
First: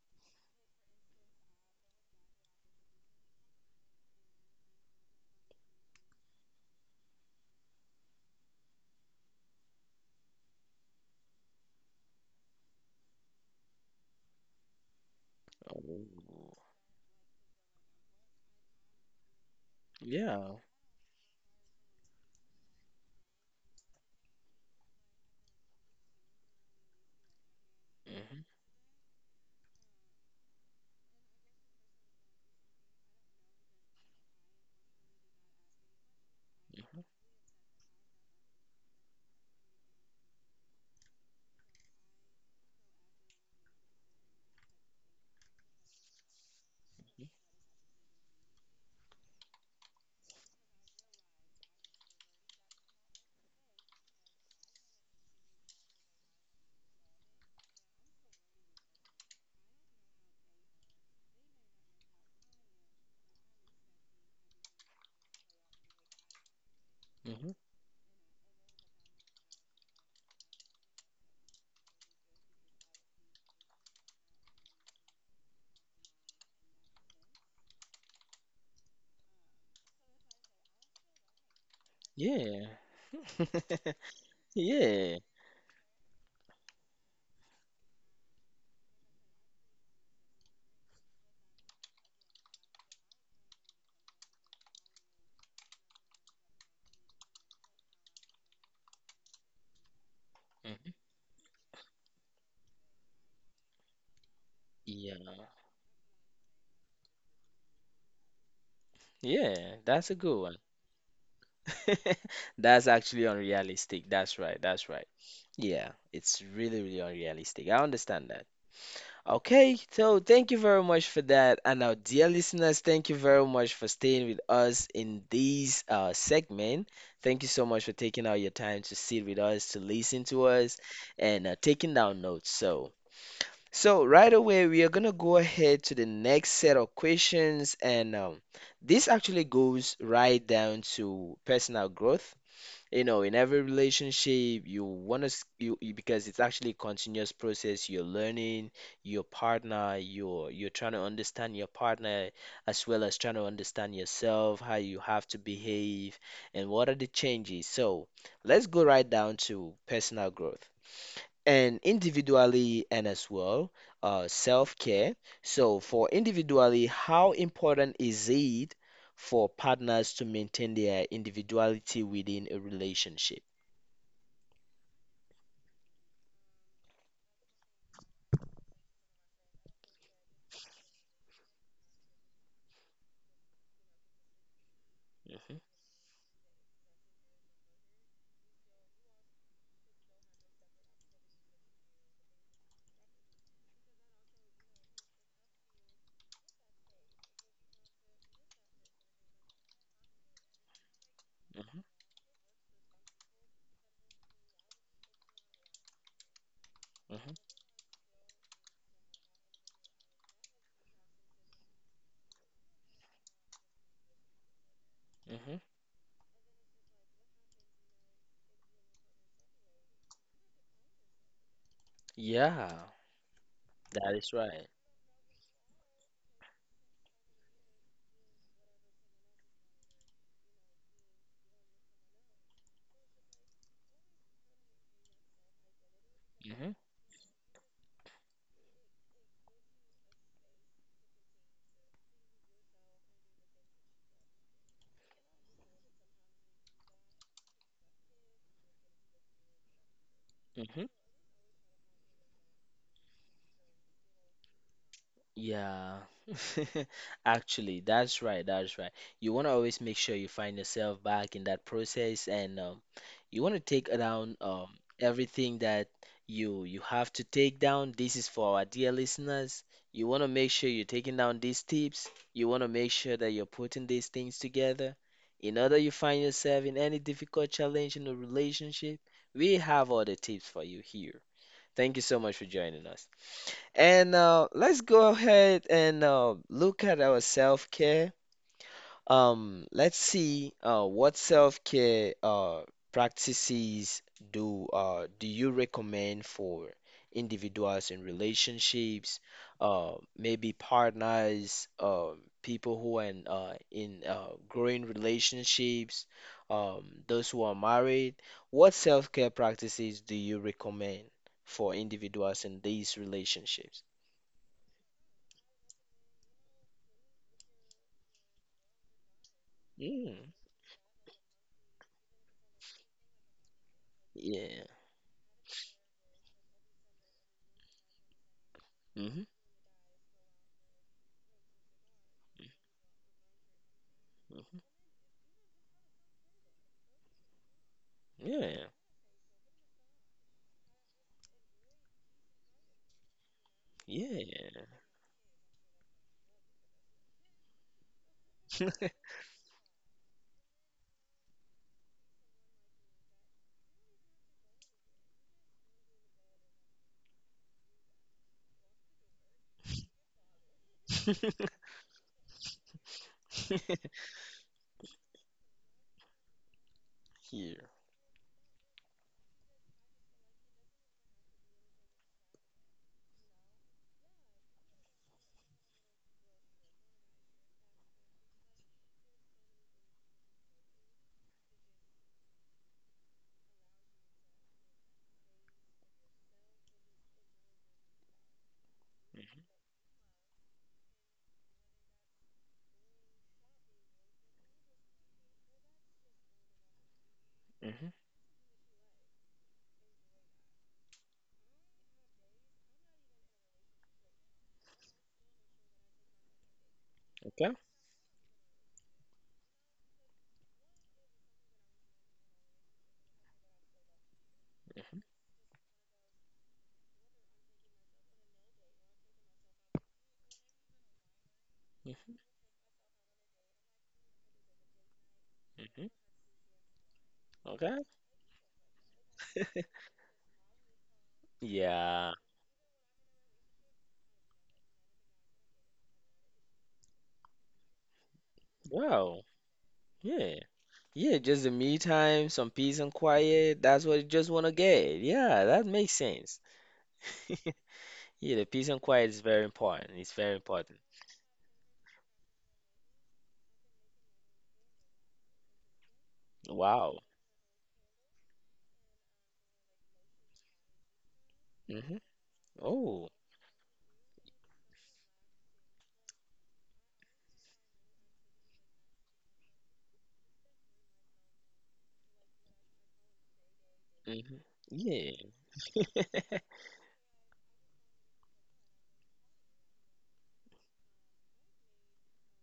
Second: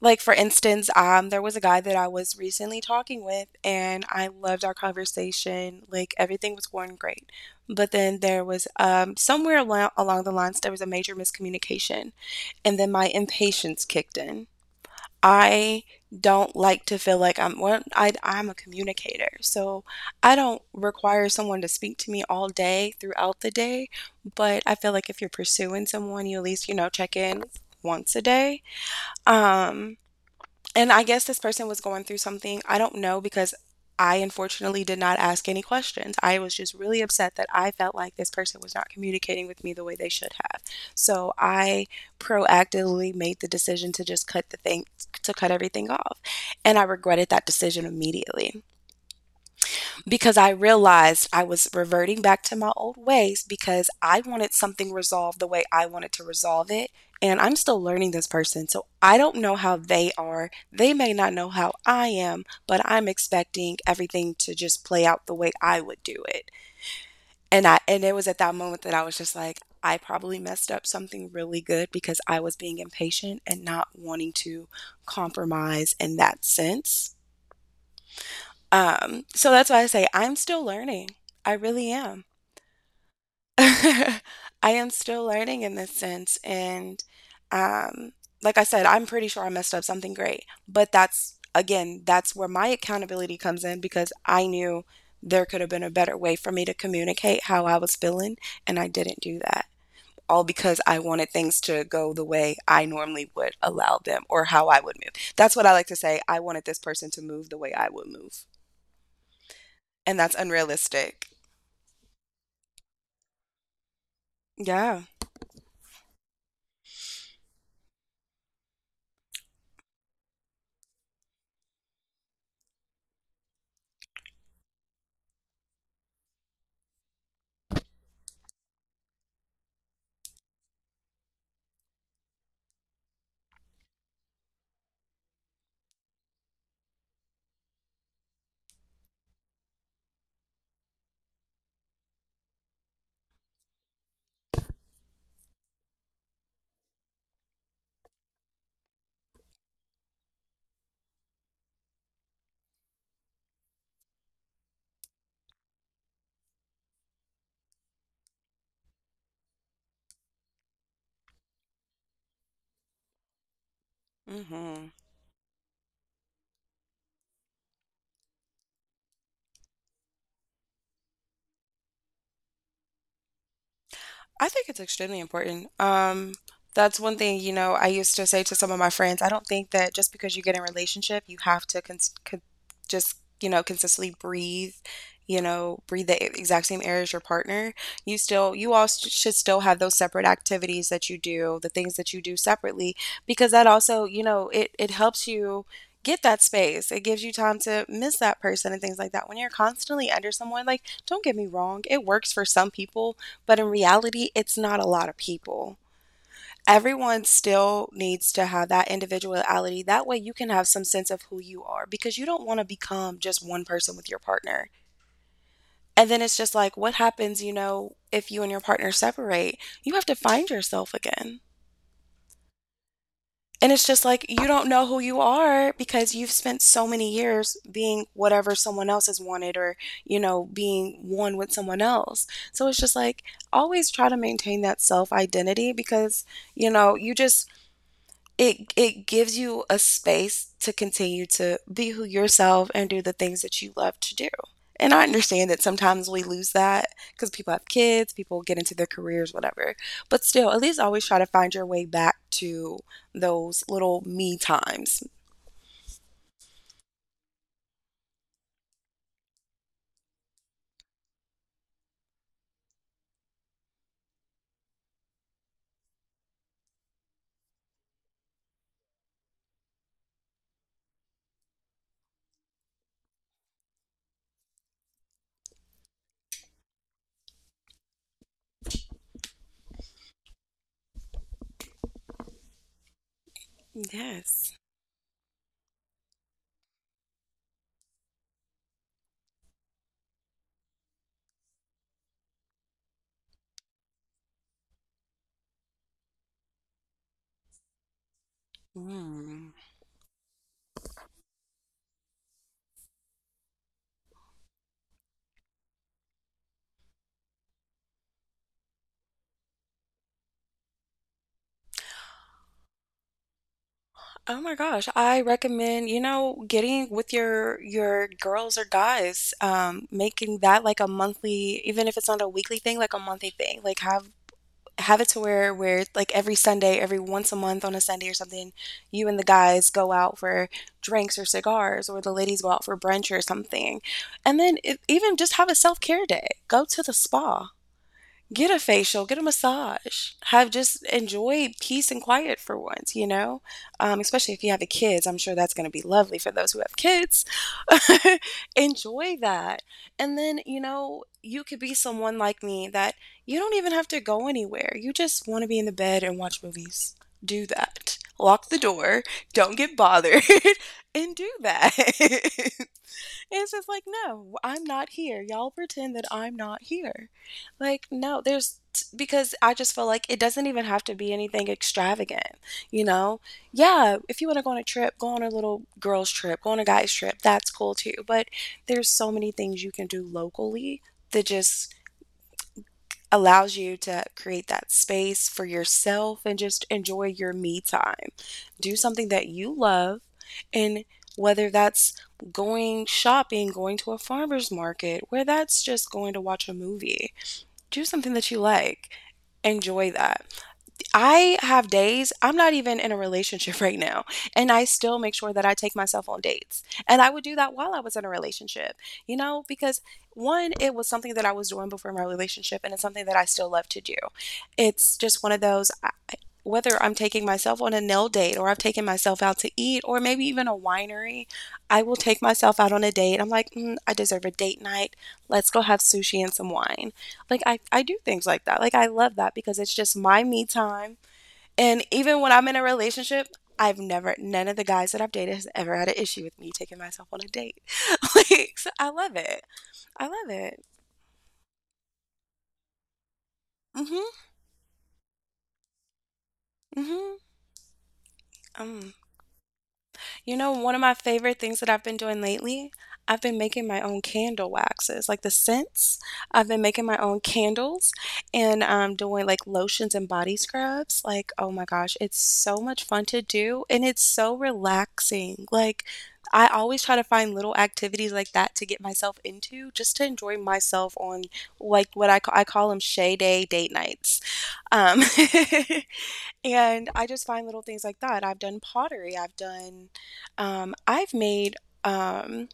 Speaker 2: like, for instance, there was a guy that I was recently talking with, and I loved our conversation. Like, everything was going great. But then there was, somewhere along the lines, there was a major miscommunication. And then my impatience kicked in. I don't
Speaker 1: Oh,
Speaker 2: like to feel like I'm a communicator. So I
Speaker 1: yeah.
Speaker 2: don't require someone to speak to me all day throughout the day. But I feel like if you're pursuing someone, you at least, you know, check in once a
Speaker 1: Hmm.
Speaker 2: day. Um, and I guess this person was going through something. I don't know, because I unfortunately did not ask any questions. I was just really upset that I felt like this person was not communicating with me the way they should have. So I proactively made the decision to just cut the thing to cut everything off. And I regretted that decision immediately because I realized I was reverting back to my old ways because I wanted something resolved the way I wanted to resolve it. And I'm still learning this person. So I don't know how they are. They may not know how I am, but I'm expecting everything to just play out the way I would do it.
Speaker 1: Hmm. Hmm.
Speaker 2: And it was at that moment that I was just like, I probably messed up something really good because I was being impatient and not wanting to compromise in that sense. So that's why I say I'm still learning. I really am.
Speaker 1: Yeah.
Speaker 2: I am
Speaker 1: Yeah.
Speaker 2: still learning in this sense. And, um, like I said, I'm pretty sure I messed up something great. But that's, again, that's where my accountability comes in because I knew there could have been a better way for me to communicate how I was feeling. And I didn't do that. All because
Speaker 1: Hmm.
Speaker 2: I wanted things to go the way I normally would allow them or how I would move.
Speaker 1: Yeah.
Speaker 2: That's what I like to say. I wanted this person to move the way I would move.
Speaker 1: Yeah, that's
Speaker 2: And
Speaker 1: a
Speaker 2: that's
Speaker 1: good one.
Speaker 2: unrealistic.
Speaker 1: That's actually unrealistic. That's right. That's
Speaker 2: Yeah.
Speaker 1: right. Yeah, it's really, really unrealistic. I understand that. Okay, so thank you very much for that. And our dear listeners, thank you very much for staying with us in this segment. Thank you so much for taking out your time to sit with us, to listen to us, and taking down notes. So, so right away, we are gonna go ahead to the next set of questions, and this actually goes right down to personal growth. You know, in every relationship you want to because it's actually a continuous process, you're learning your partner, you're trying to understand your partner as well as trying to understand yourself, how you have to behave and what are the changes. So let's go right down to personal growth and individually, and as well,
Speaker 2: Mhm.
Speaker 1: self-care. So for individually, how important is it for partners to maintain their individuality within a relationship?
Speaker 2: I think it's extremely important. That's one thing, you know, I used to say to some of my friends, I don't think that just because you get in a relationship, you have to just, you know, consistently breathe, you
Speaker 1: Hmm.
Speaker 2: know, breathe the exact same air as your partner. You all sh should still have those separate activities that you do, the things that you do separately, because that also, you know, it helps you get that space. It gives you time to miss that person and things like that. When you're constantly under someone, like, don't get me wrong,
Speaker 1: Hmm.
Speaker 2: it works for some people, but in reality, it's not a lot of people. Everyone
Speaker 1: Hmm.
Speaker 2: still needs to have that individuality. That way, you can have some sense of who you are because you don't want to become just one person with your partner.
Speaker 1: Hmm.
Speaker 2: And then it's just like, what happens, you know, if you and your partner separate? You have to find yourself again.
Speaker 1: Yeah,
Speaker 2: And it's just like
Speaker 1: that is
Speaker 2: you don't
Speaker 1: right.
Speaker 2: know who you are because you've spent so many years being whatever someone else has wanted or, you know, being one with someone else. So it's just like always try to maintain that self identity because, you
Speaker 1: Hmm.
Speaker 2: know, you just it gives you a space to continue to be who yourself and do the things that you love to do. And I understand that sometimes we lose that because people have kids, people get into their careers, whatever. But still, at least
Speaker 1: Hmm.
Speaker 2: always try to find your way back to those little me times.
Speaker 1: Yeah, actually, that's right. That's right. You want to always make sure you find yourself back in that process, and you want to take down everything that you have to take down. This is for our dear listeners. You want to make sure you're taking down these tips. You want to make sure that you're putting these things together. In order you find yourself in any difficult challenge in a relationship, we have all the tips for you here. Thank you so much for joining us. And
Speaker 2: Yes.
Speaker 1: let's go ahead and look at our self-care. Let's see what self-care practices do you recommend for individuals in relationships,
Speaker 2: Mm.
Speaker 1: uh, maybe partners, people who are in, growing relationships, those who are married. What self-care practices do you recommend for individuals in these relationships?
Speaker 2: Oh my gosh, I recommend, you know, getting with your girls or guys, making
Speaker 1: Yeah.
Speaker 2: that like a monthly, even if it's not a weekly thing, like a monthly thing. Like
Speaker 1: Mm-hmm.
Speaker 2: have it to where like every Sunday, every once a month on a Sunday or something, you and the
Speaker 1: Mm-hmm. Yeah.
Speaker 2: guys go out for drinks or cigars, or the ladies go out for brunch or something, and
Speaker 1: Mhm.
Speaker 2: then
Speaker 1: Mhm.
Speaker 2: if, even just have a self care day. Go to the spa. Get a
Speaker 1: Yeah.
Speaker 2: facial, get a massage, have just enjoy peace and quiet for once, you know? Especially if you have the
Speaker 1: Yeah.
Speaker 2: kids, I'm sure that's going to be lovely for those who have kids. enjoy that. And then, you know, you could be someone like me that you don't even have to go anywhere. You just want to be in the bed and watch movies. Do that. Lock the door, don't get bothered, and do that. It's just like, no, I'm not here. Y'all pretend that I'm not here.
Speaker 1: Here.
Speaker 2: Like, no, there's because I just feel like it doesn't even have to be anything extravagant, you know? Yeah, if you want to go on a trip, go on a little girls' trip, go on a guys' trip, that's cool too. But there's so many things you can do locally that just allows you to create that space for yourself and just enjoy your me time. Do something that you
Speaker 1: Mhm.
Speaker 2: love, and whether that's going shopping, going to a farmer's market, where that's just going to watch a movie, do
Speaker 1: Mhm.
Speaker 2: something that you like. Enjoy that. I have days I'm not even in a relationship right now, and I still make sure that I take myself on dates. And I would do that
Speaker 1: Okay.
Speaker 2: while I was in a relationship, you know, because one, it was something that I was doing before my relationship, and it's something that I still love to do. It's
Speaker 1: Mhm.
Speaker 2: just one of those. I- Whether I'm taking myself on a nail date or I've taken myself out to eat or maybe even a winery, I will take
Speaker 1: Mhm.
Speaker 2: myself out on a date. I'm like, mm, I deserve a date night. Let's go have
Speaker 1: Mhm.
Speaker 2: sushi and some wine. Like, I do
Speaker 1: Okay.
Speaker 2: things like that. Like, I love that because it's just my me time and
Speaker 1: Yeah.
Speaker 2: even when I'm in a relationship, I've never none of the guys that I've dated has ever had an issue with me taking myself on a date. like so I love
Speaker 1: Wow.
Speaker 2: it. I love
Speaker 1: Yeah.
Speaker 2: it.
Speaker 1: Yeah, just the me time, some peace and quiet. That's
Speaker 2: Mhm.
Speaker 1: what you just want to get. Yeah, that makes sense.
Speaker 2: Mhm.
Speaker 1: Yeah, the peace
Speaker 2: Um
Speaker 1: and quiet is very important. It's
Speaker 2: You
Speaker 1: very
Speaker 2: know, one of
Speaker 1: important.
Speaker 2: my favorite things that I've been doing lately, I've been making my own candle waxes, like the scents. I've been making my
Speaker 1: Wow.
Speaker 2: own candles and doing like lotions and body scrubs. Like, oh my gosh,
Speaker 1: Hmm.
Speaker 2: it's so much fun
Speaker 1: Oh.
Speaker 2: to do and it's so relaxing. Like, I always try to find little activities like that to get myself into just to enjoy myself on like what I, I call them shay day date nights.
Speaker 1: Hmm.
Speaker 2: Um,
Speaker 1: Yeah.
Speaker 2: And I just find little things like that. I've done pottery. I've done, I've made, um,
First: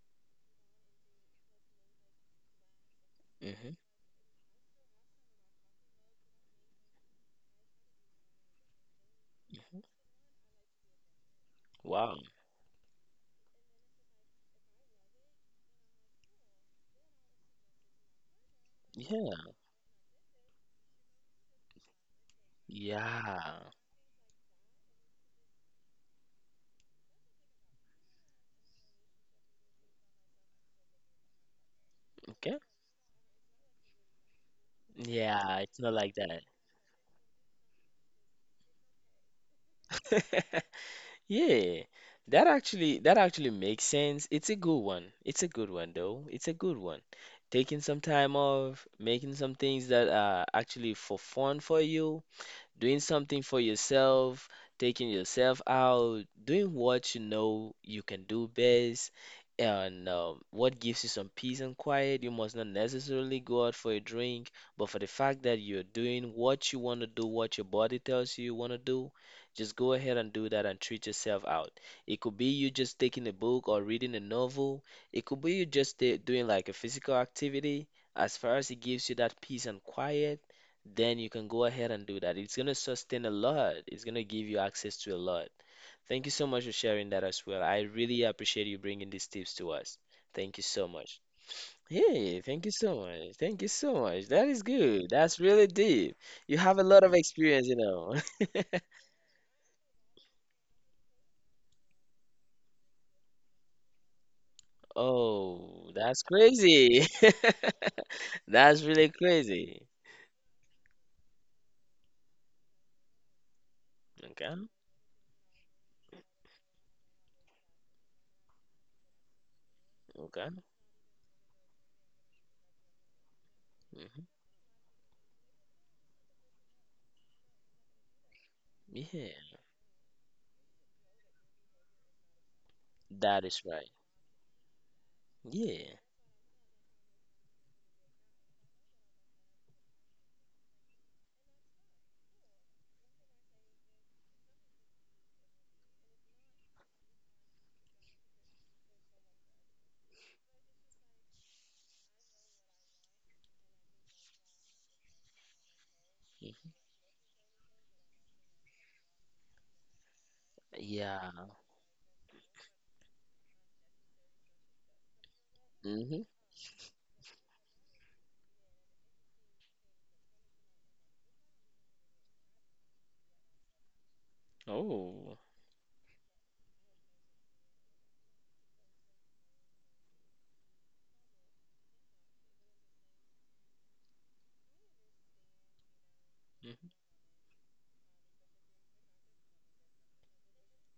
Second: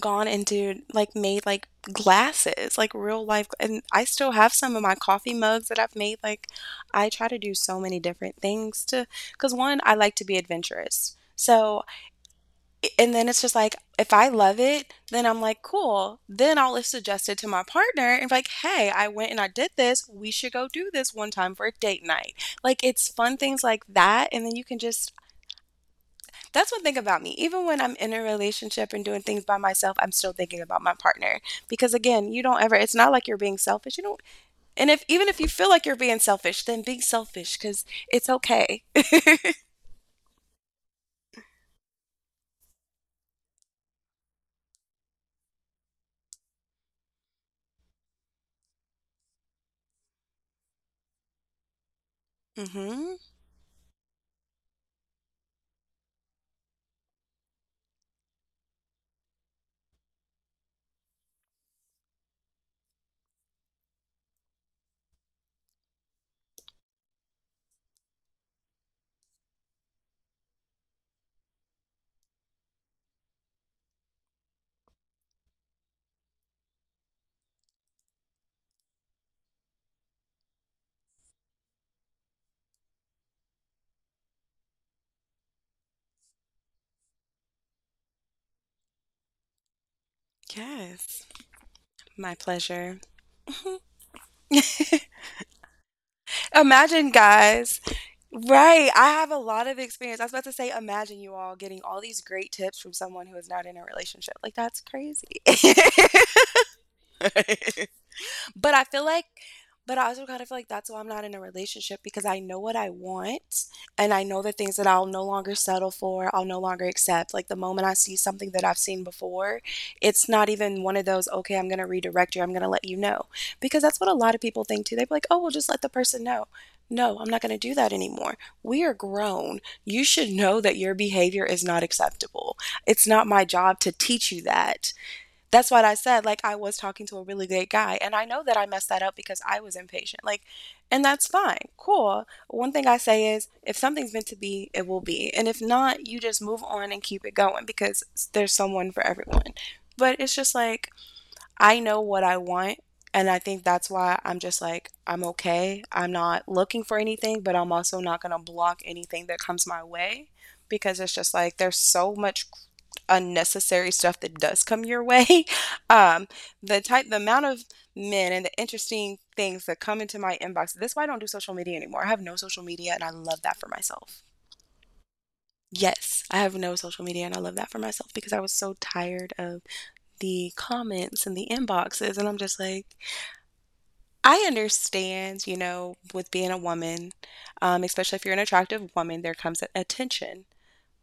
Speaker 2: gone into like made like glasses, like real life.
Speaker 1: Hmm.
Speaker 2: And I still have some of my coffee mugs that I've made. Like, I try to do so many different things to, because one, I like to be adventurous. So
Speaker 1: Wow.
Speaker 2: and then it's just like if I love it, then I'm like, cool. Then I'll suggest it to my partner and be like, hey, I went and I
Speaker 1: Yeah.
Speaker 2: did this. We should go do this one time for a date night. Like it's fun things
Speaker 1: Yeah.
Speaker 2: like that. And then you can just that's one thing about me. Even when I'm in a relationship and doing things by myself, I'm still thinking about my partner. Because again, you don't
Speaker 1: Okay.
Speaker 2: ever it's not like you're being selfish. You don't and if even if you
Speaker 1: Yeah,
Speaker 2: feel like
Speaker 1: it's
Speaker 2: you're
Speaker 1: not
Speaker 2: being
Speaker 1: like that.
Speaker 2: selfish, then be selfish because it's okay.
Speaker 1: Yeah, that actually makes sense. It's a good one. It's a good one though. It's a good one. Taking some time off, making some things that are actually for fun for you, doing
Speaker 2: Mm-hmm.
Speaker 1: something for yourself, taking yourself out, doing what you know you can do best, and what gives you some peace and quiet. You must not necessarily go out for a drink, but for the fact that you're doing what you want to do, what your body tells you you want to do, just go ahead and do that and treat yourself out. It could be you just taking a book or reading a novel. It could be you just doing like a physical activity. As far as it gives you that peace and quiet, then you can go ahead and do that. It's going to sustain a lot. It's going to give you access to a lot. Thank you so much for sharing that as well. I really appreciate you bringing these tips to us. Thank you so
Speaker 2: Yes.
Speaker 1: much.
Speaker 2: My
Speaker 1: Hey, thank you
Speaker 2: pleasure.
Speaker 1: so much. Thank you so much. That is good. That's really deep. You have a lot
Speaker 2: Imagine,
Speaker 1: of experience,
Speaker 2: guys,
Speaker 1: you know.
Speaker 2: right, I have a lot of experience. I was about to say, imagine you all getting all these great tips from someone who is not in a relationship. Like, that's crazy.
Speaker 1: Oh, that's crazy.
Speaker 2: Right. But I
Speaker 1: That's
Speaker 2: feel
Speaker 1: really
Speaker 2: like
Speaker 1: crazy.
Speaker 2: but I also kind of feel like that's why I'm not in a relationship because I know what I want and I know
Speaker 1: Okay.
Speaker 2: the things that I'll no longer settle for, I'll no longer accept. Like the moment I see something that I've seen before, it's not
Speaker 1: Okay.
Speaker 2: even one of those, okay, I'm going to redirect you, I'm going to let you know. Because that's what a
Speaker 1: Hmm.
Speaker 2: lot of people think too. They're like, oh, we'll just let the person know. No, I'm not going to do that anymore. We are
Speaker 1: Yeah.
Speaker 2: grown. You should know that your behavior is not acceptable. It's not my
Speaker 1: That is
Speaker 2: job to
Speaker 1: right.
Speaker 2: teach you that. That's what I
Speaker 1: Yeah.
Speaker 2: said. Like, I was talking to a really great guy, and I know that I messed that up because I was impatient. Like, and that's fine. Cool. One thing I say is if something's meant to be, it will be. And if not, you just move on and keep it going because there's someone for everyone. But it's just like, I know what I want. And I think that's why I'm just like, I'm okay. I'm not looking for anything, but I'm also not going to block anything that comes my way because it's just
Speaker 1: Yeah.
Speaker 2: like there's so much unnecessary stuff that does come your way. Um,
Speaker 1: Hmm.
Speaker 2: the type, the amount of men and the interesting things that come into my inbox. That's why I don't do social media anymore. I have no social media and I love that for myself.
Speaker 1: Oh.
Speaker 2: Yes, I have no social media and I love that for myself because I was so tired of the comments and the inboxes. And I'm just like, I understand, you know, with being a
Speaker 1: Mm-hmm.
Speaker 2: woman, especially if you're an attractive woman, there comes attention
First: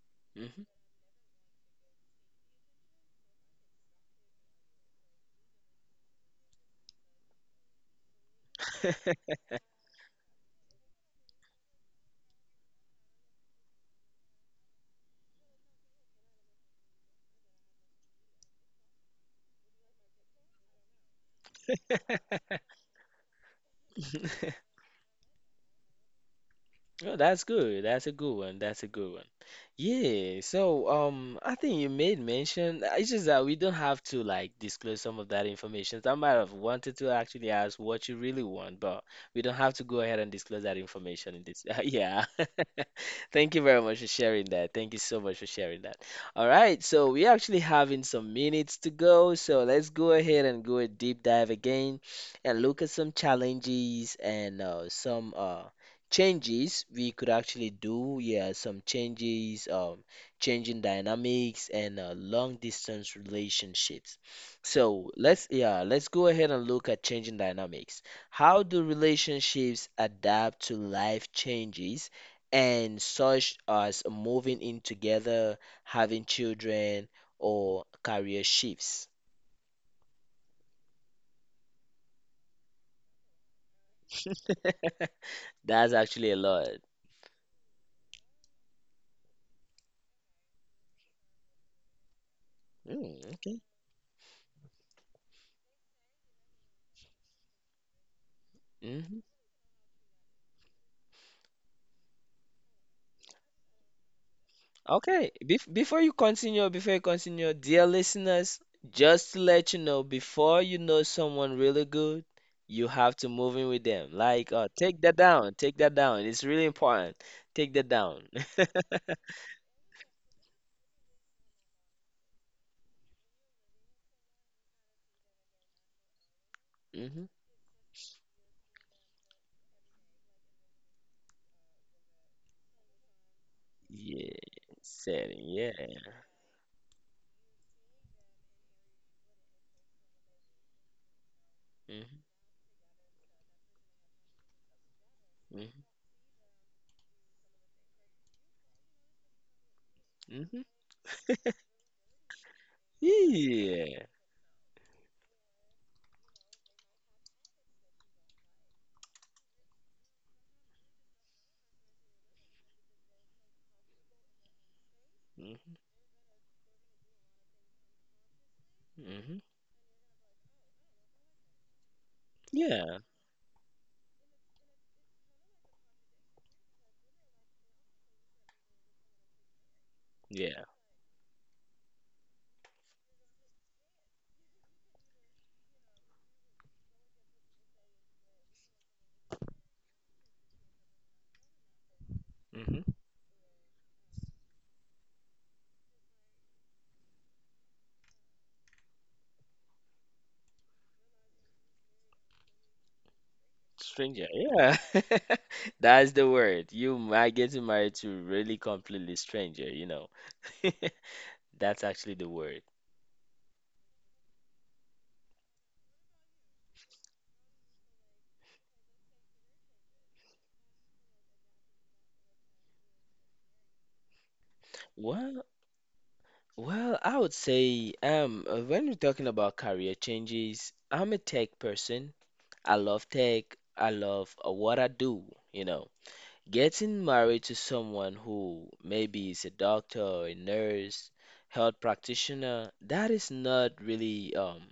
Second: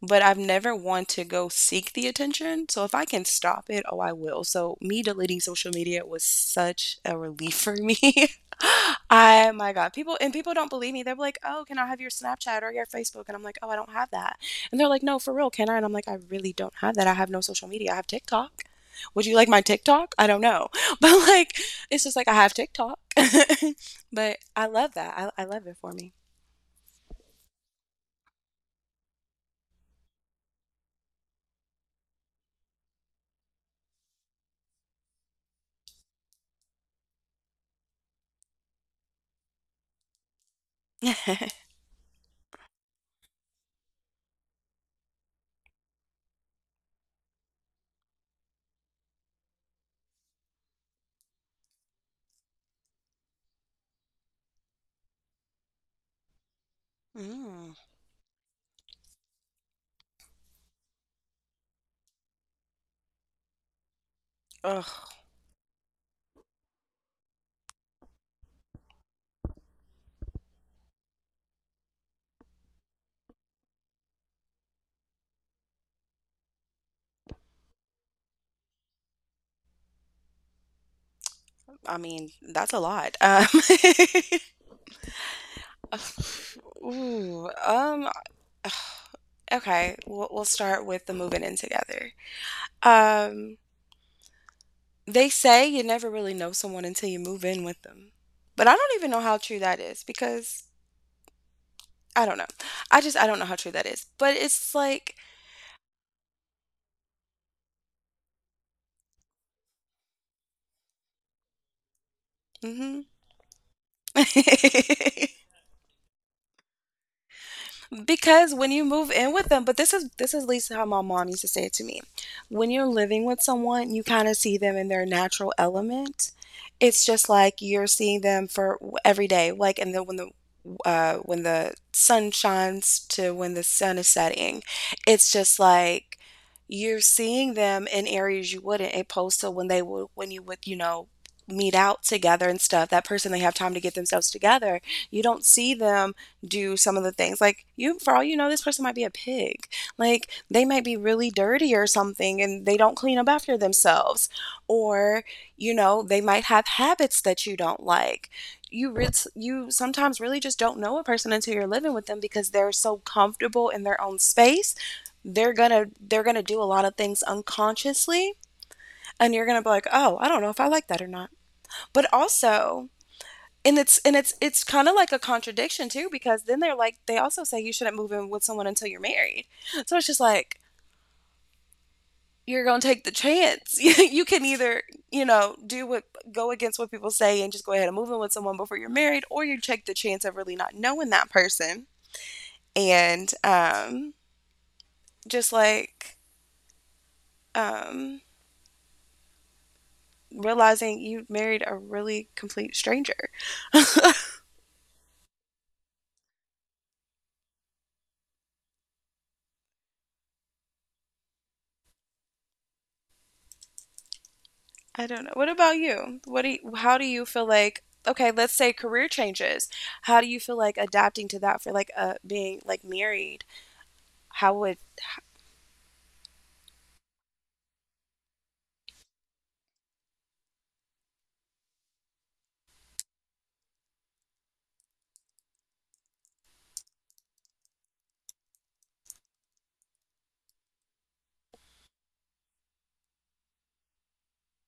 Speaker 2: but I've
Speaker 1: Mhm.
Speaker 2: never wanted to go seek the attention. So if I can stop it, oh, I will. So me deleting social media was such a relief for me. I my God, people and people don't believe me. They're like, "Oh, can I have your Snapchat or your Facebook?" And I'm like, "Oh, I don't have that." And they're like, "No, for real, can I?" And I'm like, "I really don't have that. I have no social media. I have TikTok." Would you like my TikTok? I don't know. But like it's just like I have TikTok. but I love that. I love it for me.
Speaker 1: Oh, that's good. That's a good one. That's a good one. Yeah. So, I think you made mention. It's just that we don't have to like disclose some of that information. I might have wanted to actually ask what you really want, but we don't have to go ahead and disclose that information in this. Yeah. Thank you very much for sharing that. Thank you so much for sharing that. All right. So we actually having some minutes to go. So let's go ahead and go a deep dive again and look at some challenges and some changes we could actually
Speaker 2: Mm.
Speaker 1: do, yeah, some changes, changing dynamics and long distance relationships.
Speaker 2: Ugh.
Speaker 1: So let's, yeah, let's go ahead and look at changing dynamics. How do relationships adapt to life changes and such as moving in together, having children, or career shifts?
Speaker 2: I mean, that's a lot.
Speaker 1: That's actually a lot.
Speaker 2: Ooh, okay, we'll start with the moving in together.
Speaker 1: Mm, okay.
Speaker 2: Um, they say you never really know someone until you move in with them. But I don't even
Speaker 1: Mm-hmm.
Speaker 2: know how true that is because I don't know. I just, I don't know how true that is. But it's like,
Speaker 1: Okay, before you continue, dear listeners, just to let you know, before you know someone really good, you
Speaker 2: hmm
Speaker 1: have to move in with them. Like, take that down, take that down. It's really important. Take that down.
Speaker 2: because when you move in with them but this is at least how my mom used to say it to me when you're living with someone you kind of see them in their natural element it's
Speaker 1: Hmm.
Speaker 2: just like you're seeing them for every day like and then when the sun shines to when the sun is
Speaker 1: Yeah,
Speaker 2: setting. It's
Speaker 1: setting.
Speaker 2: just
Speaker 1: Yeah.
Speaker 2: like you're seeing them in areas you wouldn't, opposed to when they would, when you would, you know, meet out
Speaker 1: Hmm.
Speaker 2: together and stuff. That person, they have time to get themselves together. You don't
Speaker 1: Hmm.
Speaker 2: see them do some of the things. Like, you, for all you know, this person might be a pig. Like,
Speaker 1: Hmm.
Speaker 2: they might be really dirty or something and they don't clean up after
Speaker 1: Yeah.
Speaker 2: themselves. Or, you know, they might have habits that you don't like you re- you sometimes really just don't know a person until you're living with them because they're so comfortable in their own space. they're
Speaker 1: Hmm.
Speaker 2: gonna they're gonna do a lot of things unconsciously,
Speaker 1: Hmm.
Speaker 2: and you're gonna be like, "Oh, I don't know if I like that or not." But also,
Speaker 1: Yeah.
Speaker 2: and it's kind of like a contradiction too, because then they're like they also say you shouldn't move in with someone until you're married. So it's just
Speaker 1: Yeah.
Speaker 2: like you're going to take the chance. You can either, you know, do what go against what people say and just go ahead and move in with someone before you're married, or you take the chance of really not knowing that person
Speaker 1: Hmm.
Speaker 2: and just like um, realizing you married a really complete stranger.
Speaker 1: Stranger. Yeah. That's the word. You might get married to really completely stranger, you know. That's actually the word.
Speaker 2: I don't know. What about you? How do you feel like? Okay, let's say career changes. How do you feel like adapting to that for like being like married? How would—
Speaker 1: Well, I would say when we're talking about career changes, I'm a tech person. I love tech. I love what I do, you know. Getting married to someone who maybe is a doctor or a nurse, health practitioner, that is not really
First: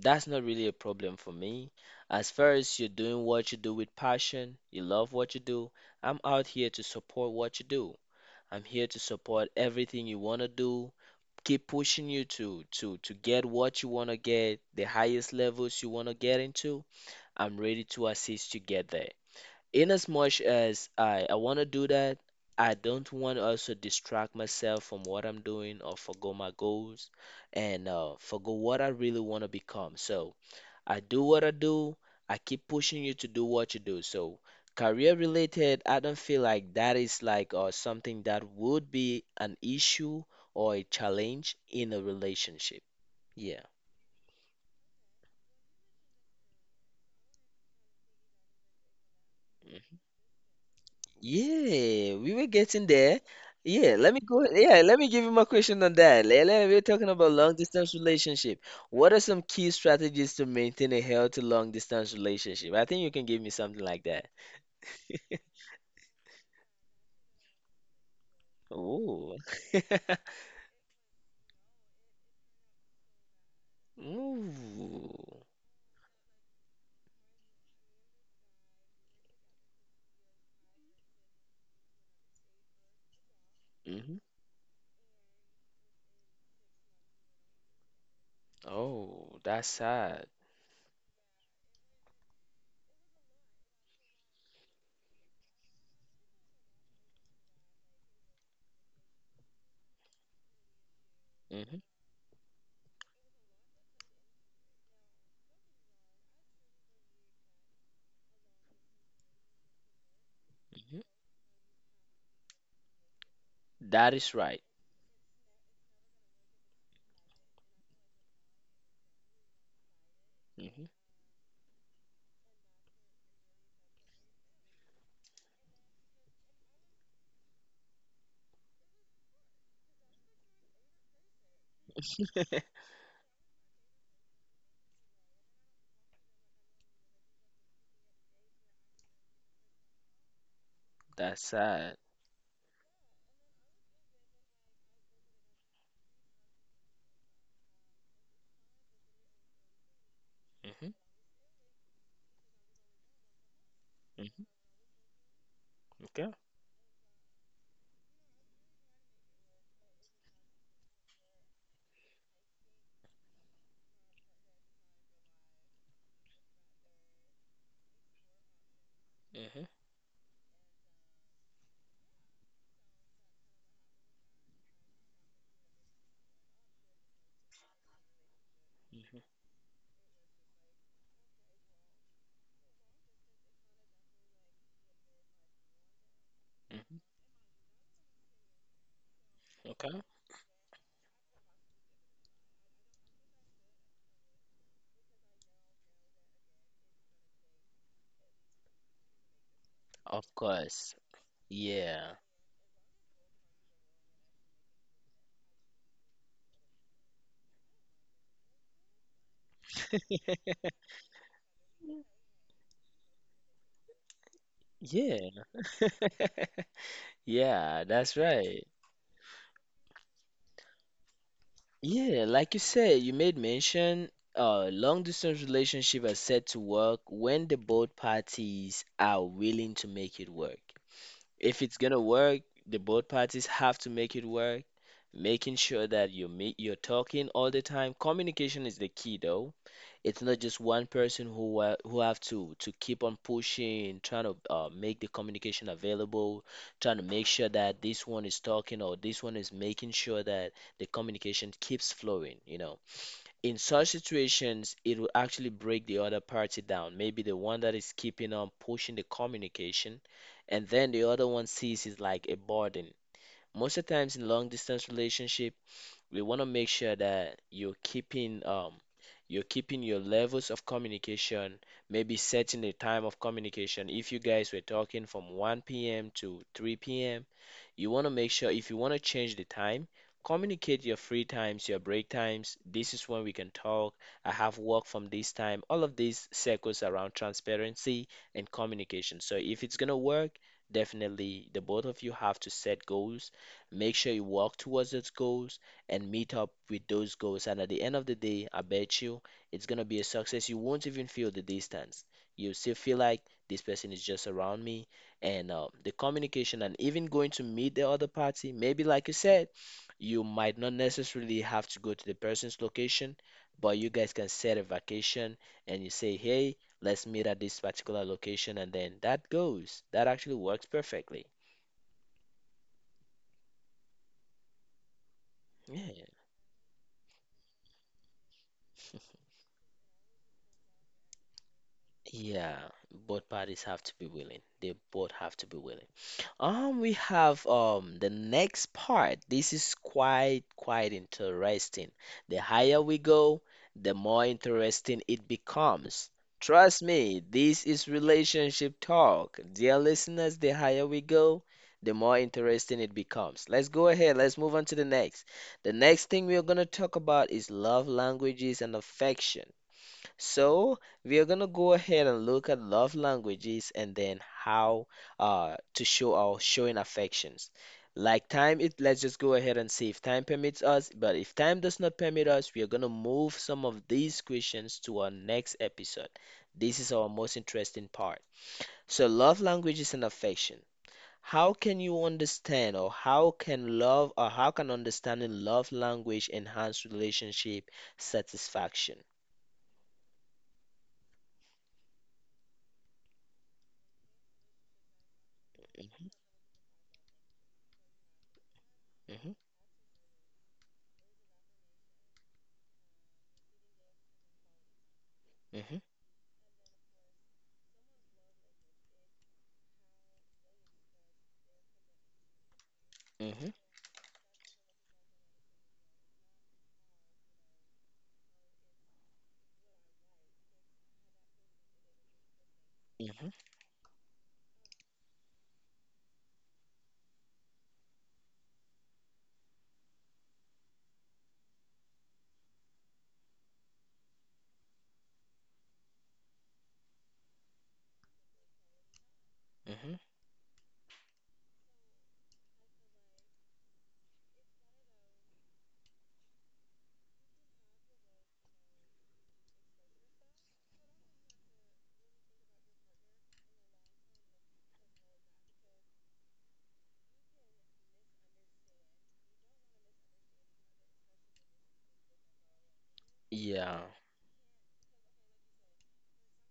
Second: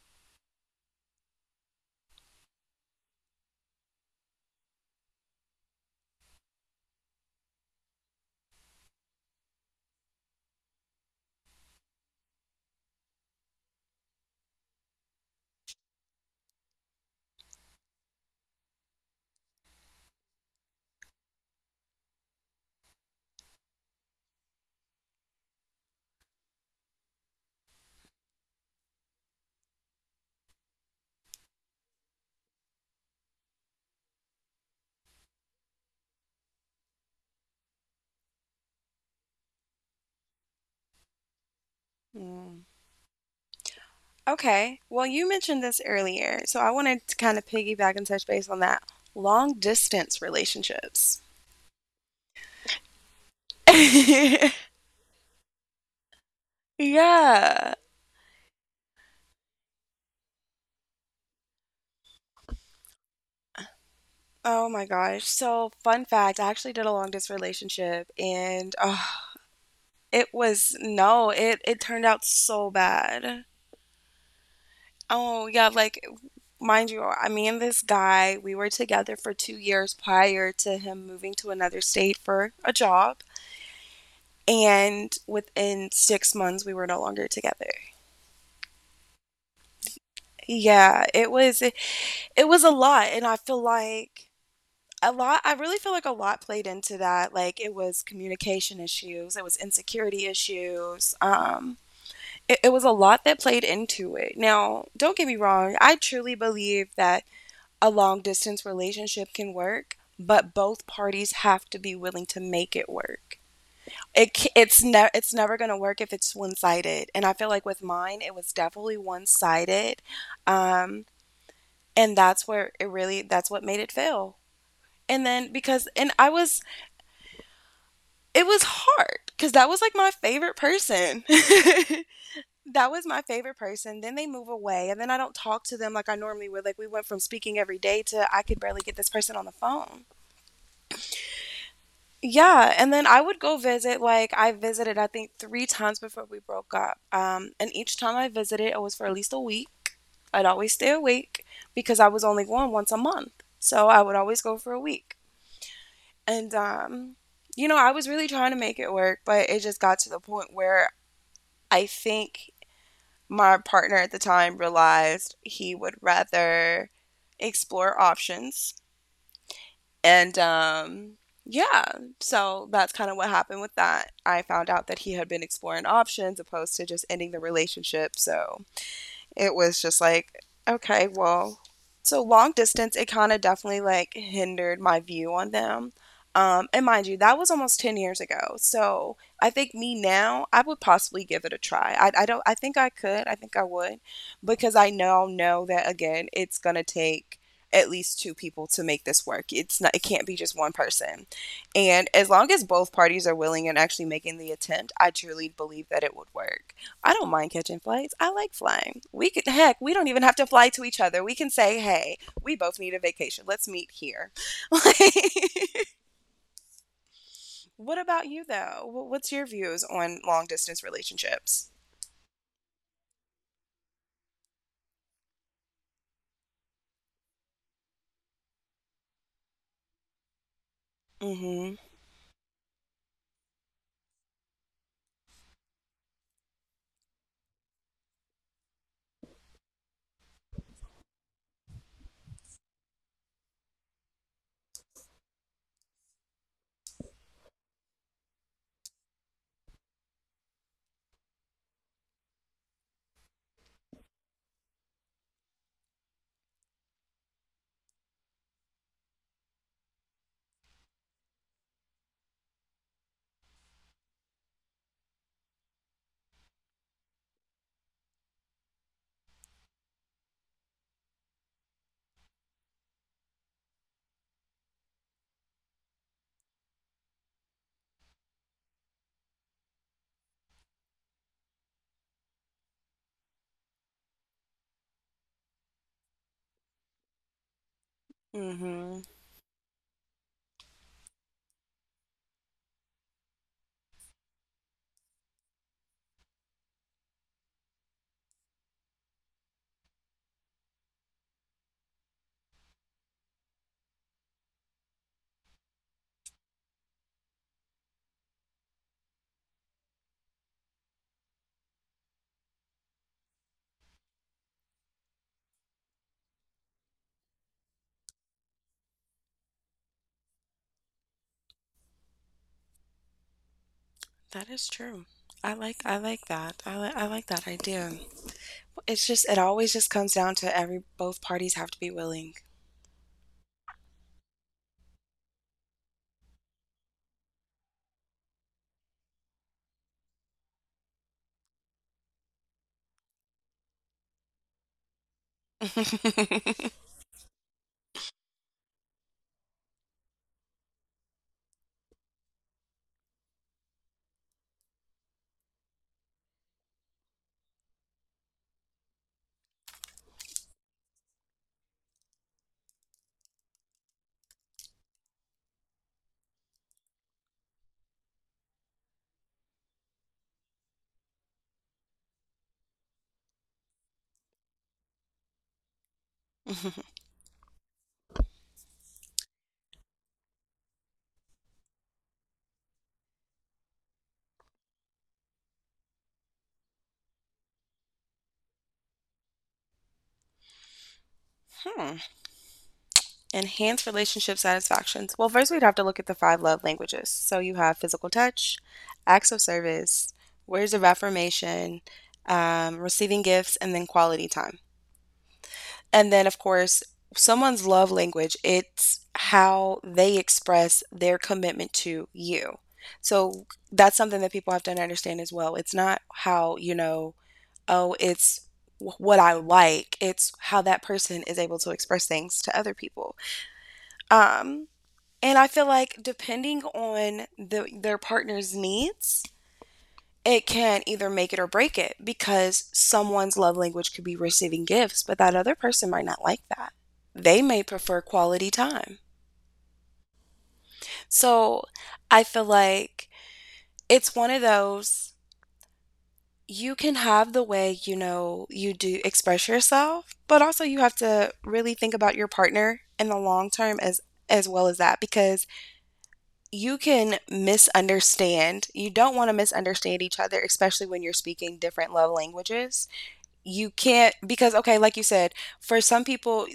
Speaker 1: that's not really a problem for me. As far as you're doing what you do with passion, you love what you do, I'm out here to support what you do. I'm here to support everything you want to do, keep pushing you to get what you want to get, the highest levels you want to get into. I'm ready to assist you get there. In as much as I want to do that, I don't want to also distract myself from what I'm doing or forgo my goals and forgo what I really want to become. So I do what I do. I keep pushing you to do what you do. So, career related, I don't feel like that is like or something that would be an issue or a challenge in a
Speaker 2: Mm.
Speaker 1: relationship. Yeah.
Speaker 2: Okay. Well, you mentioned this earlier, so I wanted to kind of piggyback and touch base on that. Long
Speaker 1: Mhm.
Speaker 2: distance relationships.
Speaker 1: Yeah, we were getting there. Yeah, let me go. Yeah, let me give you my question on that. Lele, we're talking about long
Speaker 2: Yeah.
Speaker 1: distance relationship. What are some key strategies to maintain a healthy long distance relationship? I think you can give me something like that.
Speaker 2: Oh my gosh. So, fun fact, I actually did a long distance relationship and oh,
Speaker 1: Ooh.
Speaker 2: it was no, it turned out so bad.
Speaker 1: Ooh.
Speaker 2: Oh, yeah, like mind you, I me and this guy, we were together for 2 years prior to him moving to another state for a job,
Speaker 1: Mm-hmm.
Speaker 2: and within 6 months we were no longer together.
Speaker 1: Oh, that's sad.
Speaker 2: Yeah, it was a lot, and I feel like a lot I really feel like a lot played into that. Like, it was communication issues, it was insecurity issues.
Speaker 1: Hmm.
Speaker 2: It was a lot that played into it. Now, don't get me wrong, I truly believe that a long distance relationship can work, but both
Speaker 1: Hmm.
Speaker 2: parties have to be willing to make it work.
Speaker 1: That is right.
Speaker 2: It's never going to work if it's one-sided. And I feel like with mine it was definitely one-sided.
Speaker 1: Hmm.
Speaker 2: um, and that's what made it fail. And then because and i was it was hard because that was like my favorite person. That was my favorite person. Then they move away, and then I don't talk to them like I normally would. Like, we went from speaking every day to I could barely get this person on the phone.
Speaker 1: That's sad.
Speaker 2: Yeah. And then I would go visit. Like, I visited, I think, three times before we broke up. And each time I visited, it was for at least a week. I'd always stay
Speaker 1: Hmm.
Speaker 2: awake because I was only going once a month, so I would always
Speaker 1: Hmm.
Speaker 2: go for a week.
Speaker 1: Okay.
Speaker 2: And you know, I was really trying to make it work, but it just got to the point where I think my partner at the time realized he would rather explore options.
Speaker 1: Hmm.
Speaker 2: And yeah, so that's kind of what happened with that. I found out that he had been exploring options opposed to just ending the relationship. So
Speaker 1: Hmm.
Speaker 2: it was just like, okay, well, so long distance, it kind of definitely like hindered my view on them. And
Speaker 1: Hmm.
Speaker 2: mind you, that was almost 10 years ago. So I think me
Speaker 1: Okay.
Speaker 2: now, I would possibly give it a try. I don't, I think I could, I think I would, because I now know that again, it's going to take at least two people to make this work. It's not, it
Speaker 1: Of
Speaker 2: can't be just one
Speaker 1: course.
Speaker 2: person. And
Speaker 1: Yeah.
Speaker 2: as long as both parties are willing and actually making the attempt, I truly believe that it would work. I don't mind catching flights. I like flying. We could heck, we don't even have to fly to each other. We can say, "Hey, we both need a vacation. Let's meet here." Like,
Speaker 1: Yeah. Yeah,
Speaker 2: what
Speaker 1: that's
Speaker 2: about you
Speaker 1: right.
Speaker 2: though? What's your views on long distance relationships?
Speaker 1: Yeah, like you said, you made mention long distance relationship are set to work when the both parties are willing to make it work.
Speaker 2: Mm.
Speaker 1: If
Speaker 2: Mhm.
Speaker 1: it's gonna work, the both parties have to make it work, making sure that you meet, you're talking all the time. Communication is the key, though. It's not just one person who have to keep on pushing, trying to make the communication available, trying to make sure that this one is talking or this one is making sure that the communication keeps flowing, in such situations, it will actually break the other party down. Maybe the one that is keeping on pushing the communication, and then the other one sees it like a burden. Most of the times in long distance relationship, we want to make sure that you're keeping your levels of communication, maybe setting a time of communication. If you guys were talking from 1 p.m. to 3 p.m., you want to make sure if you want to change the time, communicate your free times, your break times. This is when we can talk. I have work from this time. All of these circles around transparency and
Speaker 2: Mm. Mhm.
Speaker 1: communication. So if it's gonna work, definitely the both of you have to set goals. Make sure you work towards those goals and meet up with those goals. And at the end of the day, I bet you it's going to be a success. You won't even feel the distance. You still feel like this person is just around me. And the communication and even going to meet the other party, maybe like you said, you might not necessarily have to go to the person's location, but you guys can set a vacation and you say, hey, let's meet at this particular location. And then that goes. That actually works perfectly.
Speaker 2: That is true. I like I
Speaker 1: Yeah.
Speaker 2: like that. I like that idea. It's just it always just comes down to every both parties have to be willing.
Speaker 1: Yeah, both parties have to be willing. They both have to be willing. We have the next part. This is quite interesting. The higher we go, the more interesting it becomes. Trust me, this is relationship talk. Dear listeners, the higher we go, the more interesting it becomes. Let's go ahead. Let's move on to the next. The next thing we are going to talk about is love languages and affection. So we are gonna go ahead and look at love languages and then how to show our showing affections. Like time, it let's just go ahead and see if time permits us. But if time does not permit us, we are gonna move some of these questions to our next episode. This is our most interesting part. So love languages and affection. How can you understand, or how can love, or how can understanding love language enhance relationship satisfaction?
Speaker 2: Hmm. Enhance relationship satisfactions. Well, first we'd have to look at the five love languages. So you have physical touch, acts of service, words of affirmation, receiving gifts, and then quality time.
Speaker 1: Hmm.
Speaker 2: And then, of course, someone's love language, it's how they express their commitment to you. So
Speaker 1: Hmm.
Speaker 2: that's something that people have to understand as well. It's not how, you know, oh, it's what I like, it's how that person is able to express things to other people.
Speaker 1: Hmm.
Speaker 2: Um, and I feel like depending on the, their partner's needs, it can either make it or break it because someone's love language could be receiving gifts, but that other person might not like that. They may prefer quality time.
Speaker 1: Hmm.
Speaker 2: So I feel like it's one of those you can have the way you know you do express yourself, but also you have to really think about your partner in the long term as well as that because you can misunderstand. You don't want to misunderstand each other, especially when you're speaking different love languages. You
Speaker 1: Yeah,
Speaker 2: can't, because, okay, like you said, for some people,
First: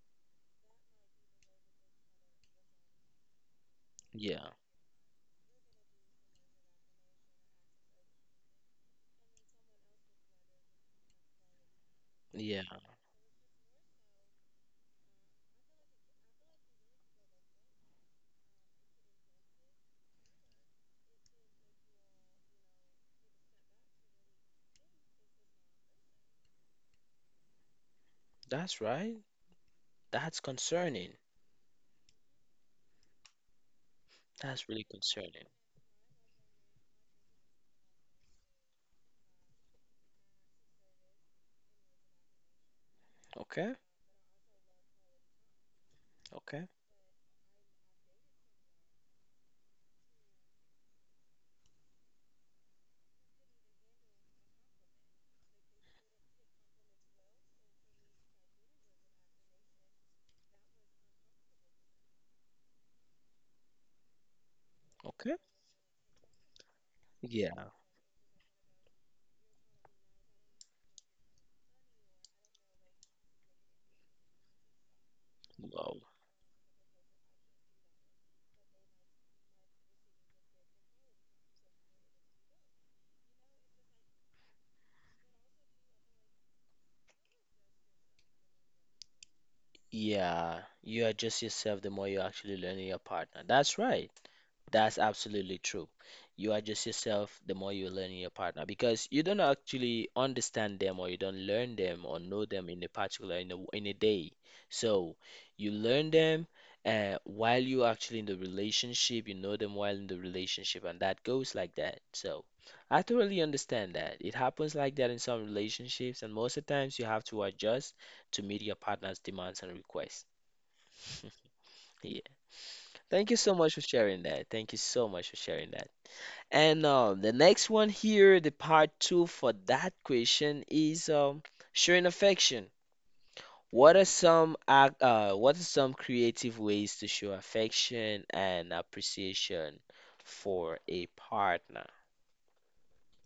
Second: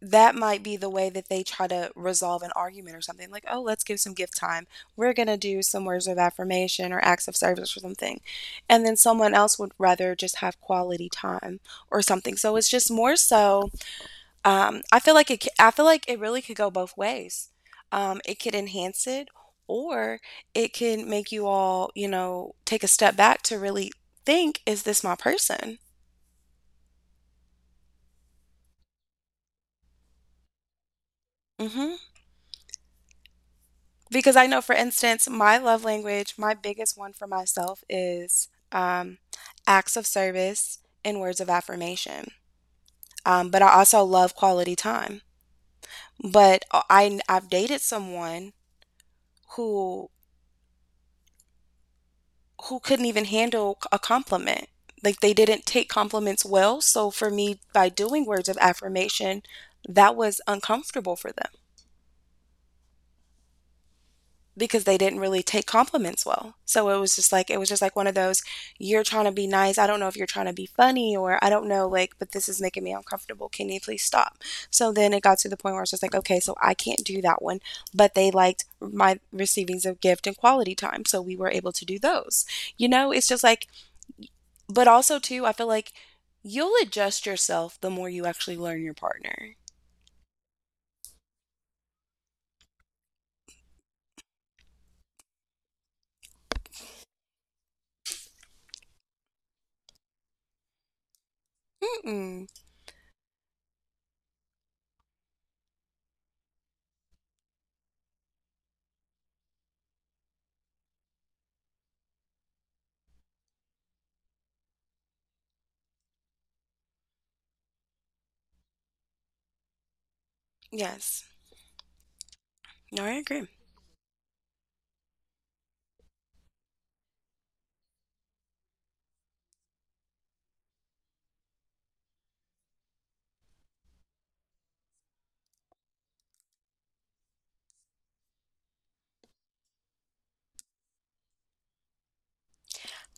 Speaker 2: that might be the way that they try to resolve an argument or something like, oh, let's give some gift
Speaker 1: yeah,
Speaker 2: time. We're going to do some words of affirmation or acts of service or something. And then someone else would rather just have quality time or something. So it's
Speaker 1: yeah.
Speaker 2: just more so I feel like I feel like it really could go both ways. It could enhance it, or it can make you all, you know, take a step back to really think: is this my person?
Speaker 1: That's right. That's concerning.
Speaker 2: Hmm. Because I know,
Speaker 1: That's
Speaker 2: for
Speaker 1: really
Speaker 2: instance,
Speaker 1: concerning.
Speaker 2: my love language, my biggest one for myself is acts of service and words of affirmation. But
Speaker 1: Okay,
Speaker 2: I also love quality time.
Speaker 1: okay,
Speaker 2: But I've dated someone who who couldn't even handle a compliment. Like, they didn't take compliments well. So for me, by doing words of affirmation, that was uncomfortable for them because they didn't
Speaker 1: okay.
Speaker 2: really take compliments well. So it was just like it
Speaker 1: Yeah.
Speaker 2: was just like one of those you're trying to be nice. I don't know if you're trying to be funny or I don't know like but this is making me uncomfortable. Can you please stop? So then it got to the point where it's
Speaker 1: Wow.
Speaker 2: just like, okay, so I can't do that one, but they liked my receivings of gift and quality time. So we were able to do those. You know, it's just like. But also too, I feel like you'll adjust yourself the more you actually learn your partner.
Speaker 1: Yeah, you adjust yourself the more you actually learn your partner. That's right. That's absolutely true. You adjust yourself the more you learn your partner because you don't actually understand them or you don't learn them or know
Speaker 2: Mm-mm.
Speaker 1: them in a particular in a day. So you learn them while you're actually in the relationship, you know them while in the relationship, and that goes like that. So I totally understand that. It happens like that in some relationships, and most of the times you have to adjust to meet your partner's demands and requests.
Speaker 2: Yes.
Speaker 1: Yeah.
Speaker 2: No, I
Speaker 1: Thank you
Speaker 2: agree.
Speaker 1: so much for sharing that. Thank you so much for sharing that. And the next one here, the part two for that question is showing affection. What are what are some creative ways to show affection and appreciation for a partner?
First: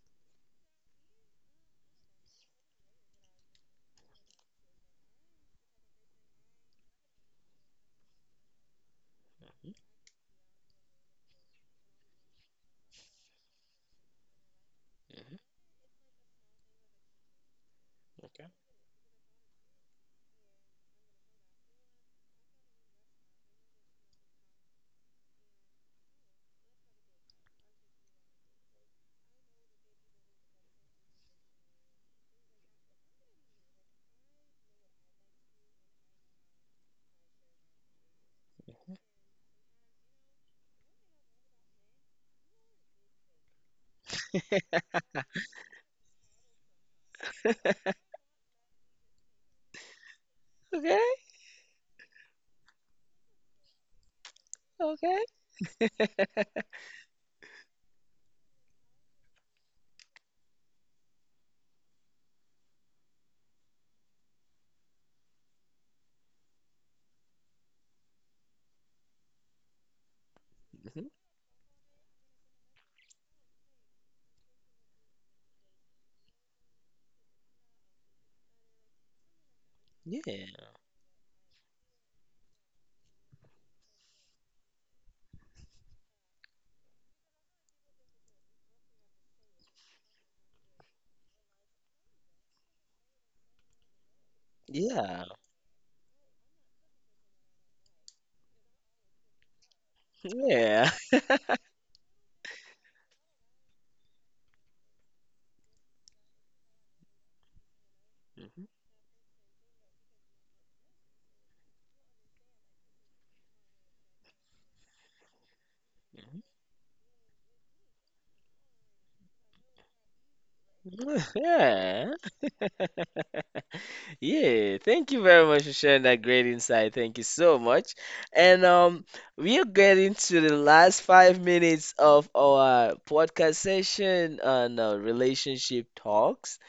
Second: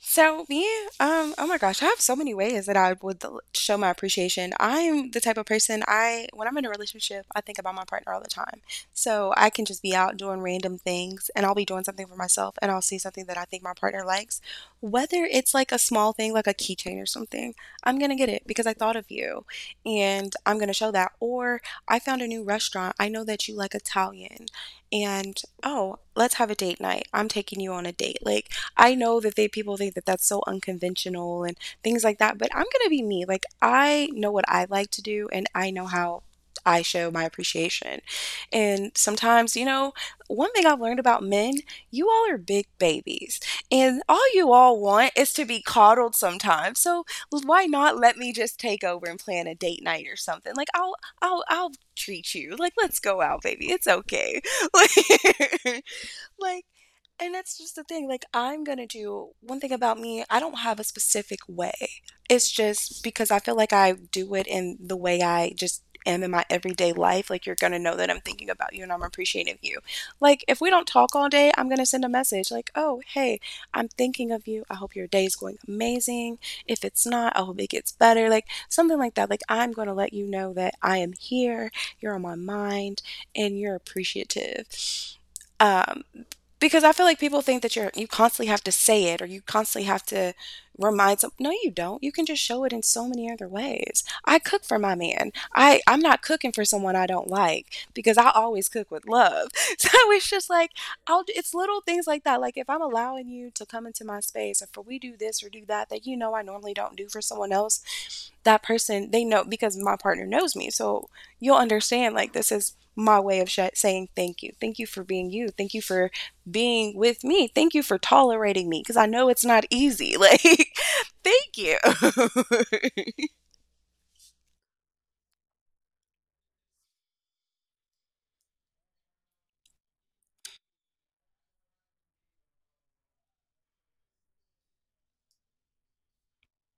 Speaker 2: So me, oh my gosh, I have so many ways that I would show my appreciation. I am the type of person, when I'm in a relationship, I think about my partner all the time. So I can just be out doing random things, and I'll be doing something for myself, and I'll see something that I think my partner likes, whether
Speaker 1: Mhm.
Speaker 2: it's like a small thing, like a keychain or something. I'm gonna get it
Speaker 1: Okay.
Speaker 2: because I thought of you, and I'm gonna show that. Or I found a new restaurant. I know that you like Italian, and oh, let's have a date night. I'm taking you on a date. Like, I know that they people think that that's so unconventional and things like that, but I'm going to be me. Like, I know what I like to do and I know how I show my appreciation. And sometimes, you know, one thing I've learned about men, you all are big babies. And all you all want is to be coddled sometimes. So why not let me just take over and plan a date night or something? Like, I'll
Speaker 1: Okay.
Speaker 2: I'll I'll treat you. Like, let's go out, baby. It's okay.
Speaker 1: Okay.
Speaker 2: Like, like, and that's just the thing. Like, I'm gonna do one thing about me, I don't have a specific way. It's just because I feel like I do it in the way I just am in my everyday life. Like, you're gonna know that I'm thinking about you and I'm appreciative of you. Like, if we don't
Speaker 1: Mhm.
Speaker 2: talk all day, I'm gonna send a message like, oh, hey, I'm thinking of you. I hope your day is going amazing. If it's not, I hope it gets better. Like, something like that. Like, I'm gonna let you know
Speaker 1: Yeah.
Speaker 2: that I am here, you're on my mind, and you're appreciative. Um, because I feel like people think that you're you constantly have to say it or you constantly have to remind some No, you don't. You can just show it in so many other ways. I cook for my
Speaker 1: Yeah.
Speaker 2: man. I'm not cooking for someone I don't like because I always cook with love. So it's just like
Speaker 1: Yeah.
Speaker 2: I'll it's little things like that. Like if I'm allowing you to come into my space or if we do this or do that that you know I normally don't do for someone else, that person they know because my partner knows me so you'll understand, like, this is my way of saying thank you, thank you for being you, thank you for
Speaker 1: Mhm,
Speaker 2: being with me, thank you for tolerating me because I know it's not easy, like
Speaker 1: mhm.
Speaker 2: thank you.
Speaker 1: Yeah. Yeah, thank you very much for sharing that great insight. Thank you so much. And we are getting to the last 5 minutes of our podcast session on relationship talks.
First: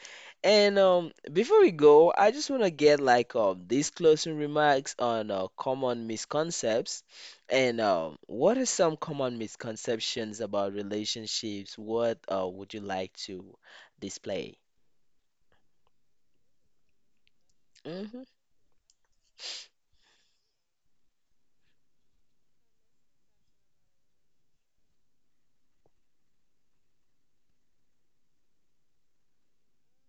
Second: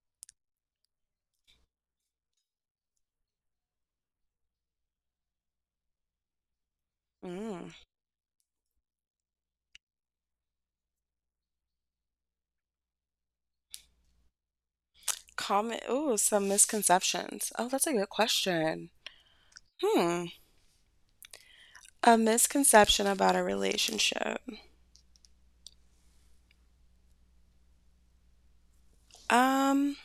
Speaker 1: And before we go, I just want to get like these closing remarks on common misconceptions.
Speaker 2: mm,
Speaker 1: And what are some common misconceptions about relationships? What would you like to display?
Speaker 2: comment. Oh, some misconceptions. Oh, that's a good
Speaker 1: Mm-hmm.
Speaker 2: question. Hmm. A misconception about a relationship. um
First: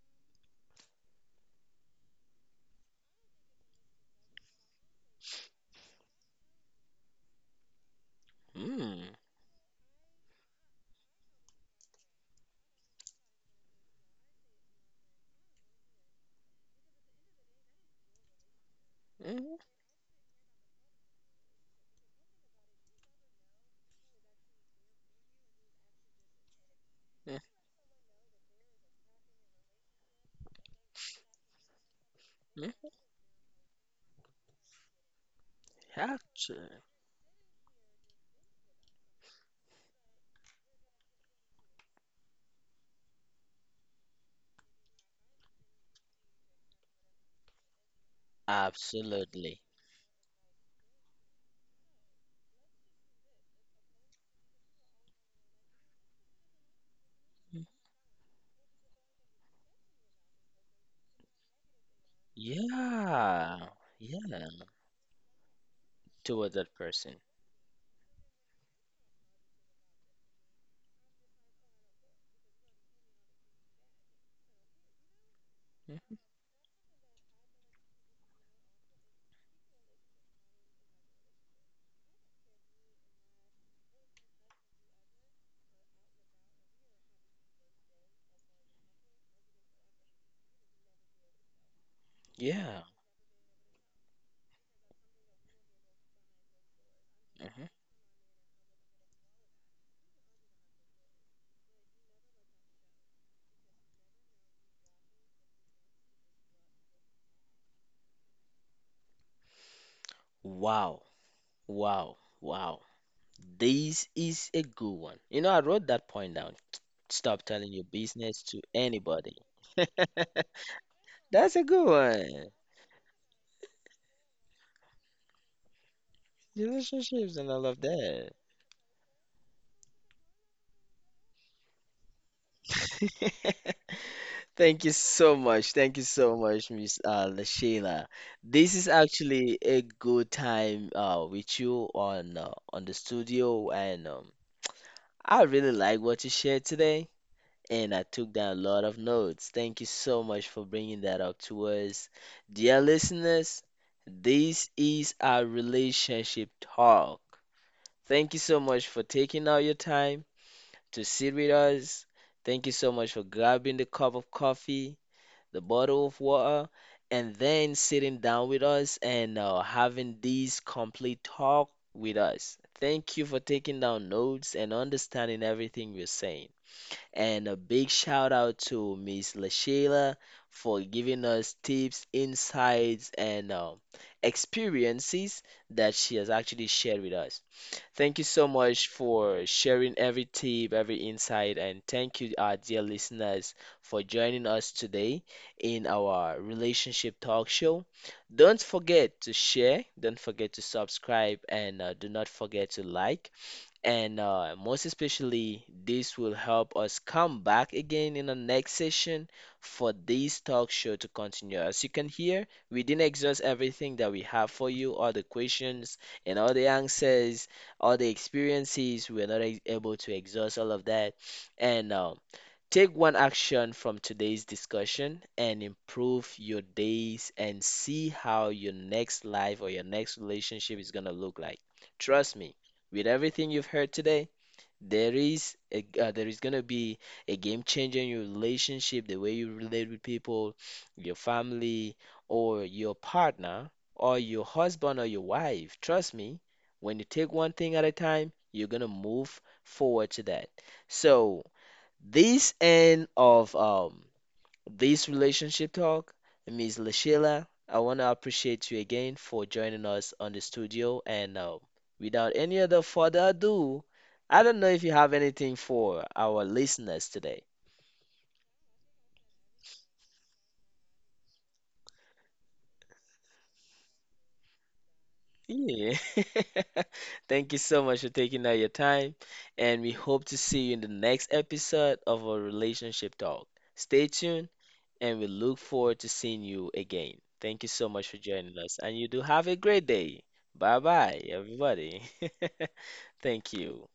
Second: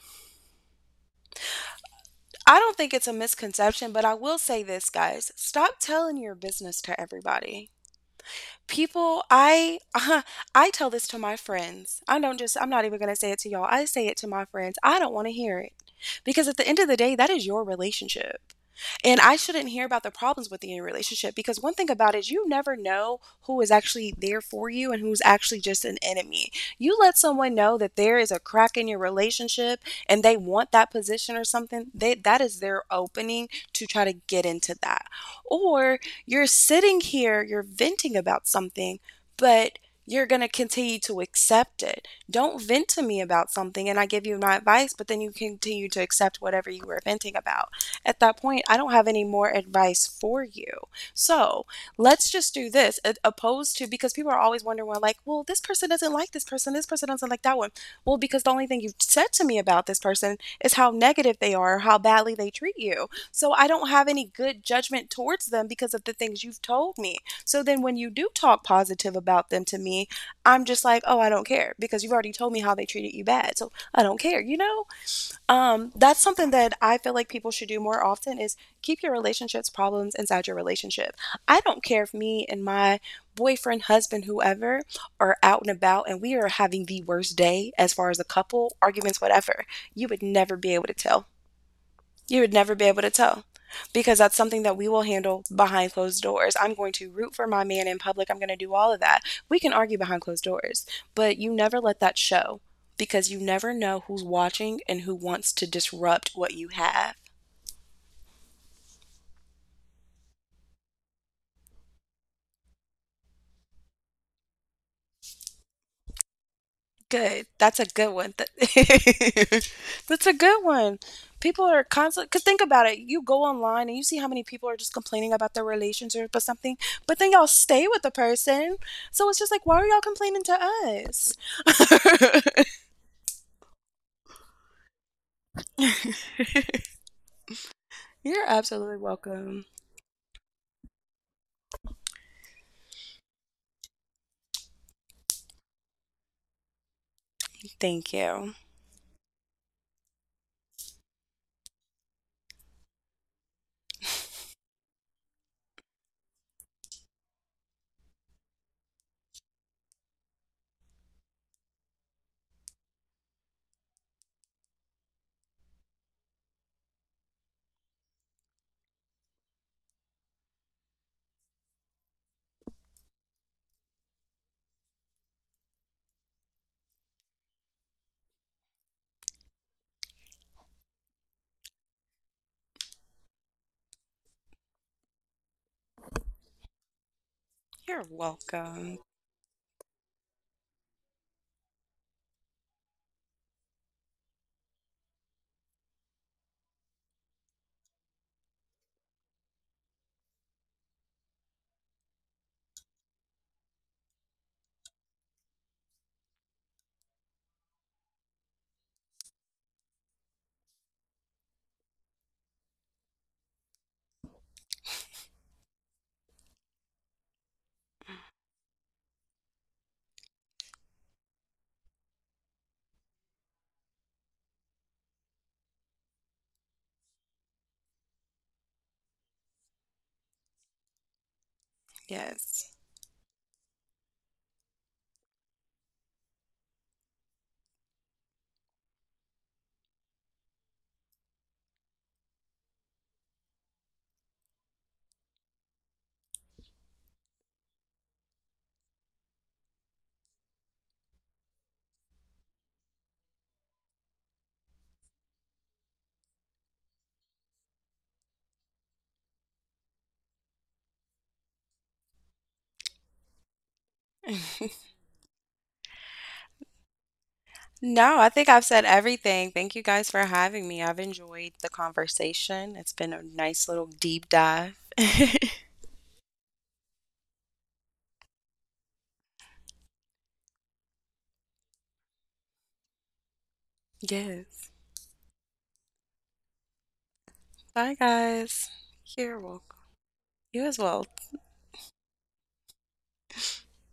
Speaker 2: I don't think it's a misconception, but I will say this, guys, stop telling your business to everybody. People, I I tell this to my friends. I don't just I'm not even going to say it to y'all. I say it to my friends. I don't want to hear it. Because at the end of the day, that is your relationship. And I
Speaker 1: Mm-hmm.
Speaker 2: shouldn't hear about the problems within your relationship because one thing about it, you never know who is actually there for you and who's actually just an enemy. You let someone know that there is a crack in your relationship and they want that position or something, that is their opening to try to get into that. Or you're
Speaker 1: Actually,
Speaker 2: sitting here, you're venting about something, but you're going to continue to accept it. Don't vent to me about something and I give you my advice, but then you continue to accept whatever you were venting about. At that point, I don't have any more
Speaker 1: absolutely.
Speaker 2: advice for you. So let's just do this, opposed to, because people are always wondering, well, like, well, this person doesn't like this person doesn't like that
Speaker 1: Mm.
Speaker 2: one. Well, because the only thing you've said to me about this person is how negative they are, how badly they treat you. So
Speaker 1: Yeah,
Speaker 2: I don't have any
Speaker 1: yeah.
Speaker 2: good judgment towards them because of the
Speaker 1: To
Speaker 2: things
Speaker 1: other
Speaker 2: you've told
Speaker 1: person.
Speaker 2: me. So then when you do talk positive about them to me, I'm just like, "Oh, I don't care because you've already told me how they treated you bad." So I don't care, you know?
Speaker 1: Mm.
Speaker 2: That's something that I feel like people should do more often is keep your relationships problems inside your relationship. I don't care if me and my boyfriend, husband, whoever are out and about and we are having the worst day as far as a couple, arguments, whatever. You would never be able to tell. You would never
Speaker 1: Yeah.
Speaker 2: be able to tell because that's something that we will handle behind closed doors. I'm going to root for
Speaker 1: Mhm.
Speaker 2: my man in public. I'm going to do all of that. We can argue behind closed doors, but you never let that show because you never know who's watching and who wants to disrupt what you have.
Speaker 1: Wow, wow, wow. This is a good one. You know, I wrote that point down. Stop
Speaker 2: Good.
Speaker 1: telling
Speaker 2: That's
Speaker 1: your
Speaker 2: a good one.
Speaker 1: business to anybody.
Speaker 2: That's a good one.
Speaker 1: That's a
Speaker 2: People
Speaker 1: good
Speaker 2: are constantly, because
Speaker 1: one.
Speaker 2: think about it. You go online and you see how many people are just complaining about their relationship or something, but
Speaker 1: Relationships
Speaker 2: then
Speaker 1: and
Speaker 2: y'all
Speaker 1: all of
Speaker 2: stay with the
Speaker 1: that.
Speaker 2: person. So it's just like, why are y'all complaining to
Speaker 1: Thank you so much.
Speaker 2: us?
Speaker 1: Thank you so much, Miss Sheila.
Speaker 2: You're
Speaker 1: This is
Speaker 2: absolutely
Speaker 1: actually
Speaker 2: welcome.
Speaker 1: a good time with you on the studio, and I really like what you shared today, and I
Speaker 2: Thank
Speaker 1: took down a
Speaker 2: you.
Speaker 1: lot of notes. Thank you so much for bringing that up to us, dear listeners. This is our relationship talk. Thank you so much for taking out your time to sit with us. Thank you so much for grabbing the cup of coffee, the bottle of water, and then sitting down with us and having this complete talk with us. Thank you for taking down notes and understanding everything we're saying. And a big shout out to Miss LaShayla for giving us tips, insights, and experiences that she has actually shared with us.
Speaker 2: You're
Speaker 1: Thank you so much
Speaker 2: welcome.
Speaker 1: for sharing every tip, every insight, and thank you, our dear listeners, for joining us today in our relationship talk show. Don't forget to share, don't forget to subscribe, and do not forget to like. And most especially, this will help us come back again in the next session for this talk show to continue. As you can hear, we didn't exhaust everything that we have for you, all the questions and all the answers, all the experiences. We're not able to exhaust all of that. And take one action from today's discussion and improve your days and see how your next life or your next relationship is going to look like. Trust me,
Speaker 2: Yes.
Speaker 1: with everything you've heard today, there is going to be a game changer in your relationship, the way you relate with people, your family, or your partner, or your husband or your wife. Trust me, when you take one thing at a time, you're going to move forward to that. So, this end of this relationship talk, Miss Lashila, I want to appreciate you again for joining us on the studio. And without any other further ado, I don't know if you have anything for our listeners today.
Speaker 2: No, I think I've said everything. Thank you guys for having me. I've enjoyed the conversation. It's been a nice little deep dive.
Speaker 1: Yeah. Thank you so much for taking out your time, and we hope to see you in the next episode of our relationship talk. Stay tuned
Speaker 2: Yes.
Speaker 1: and we look forward to seeing you again. Thank you so
Speaker 2: Bye,
Speaker 1: much for joining
Speaker 2: guys.
Speaker 1: us, and you do
Speaker 2: You're
Speaker 1: have a
Speaker 2: welcome.
Speaker 1: great day.
Speaker 2: You as
Speaker 1: Bye
Speaker 2: well.
Speaker 1: bye, everybody. Thank you.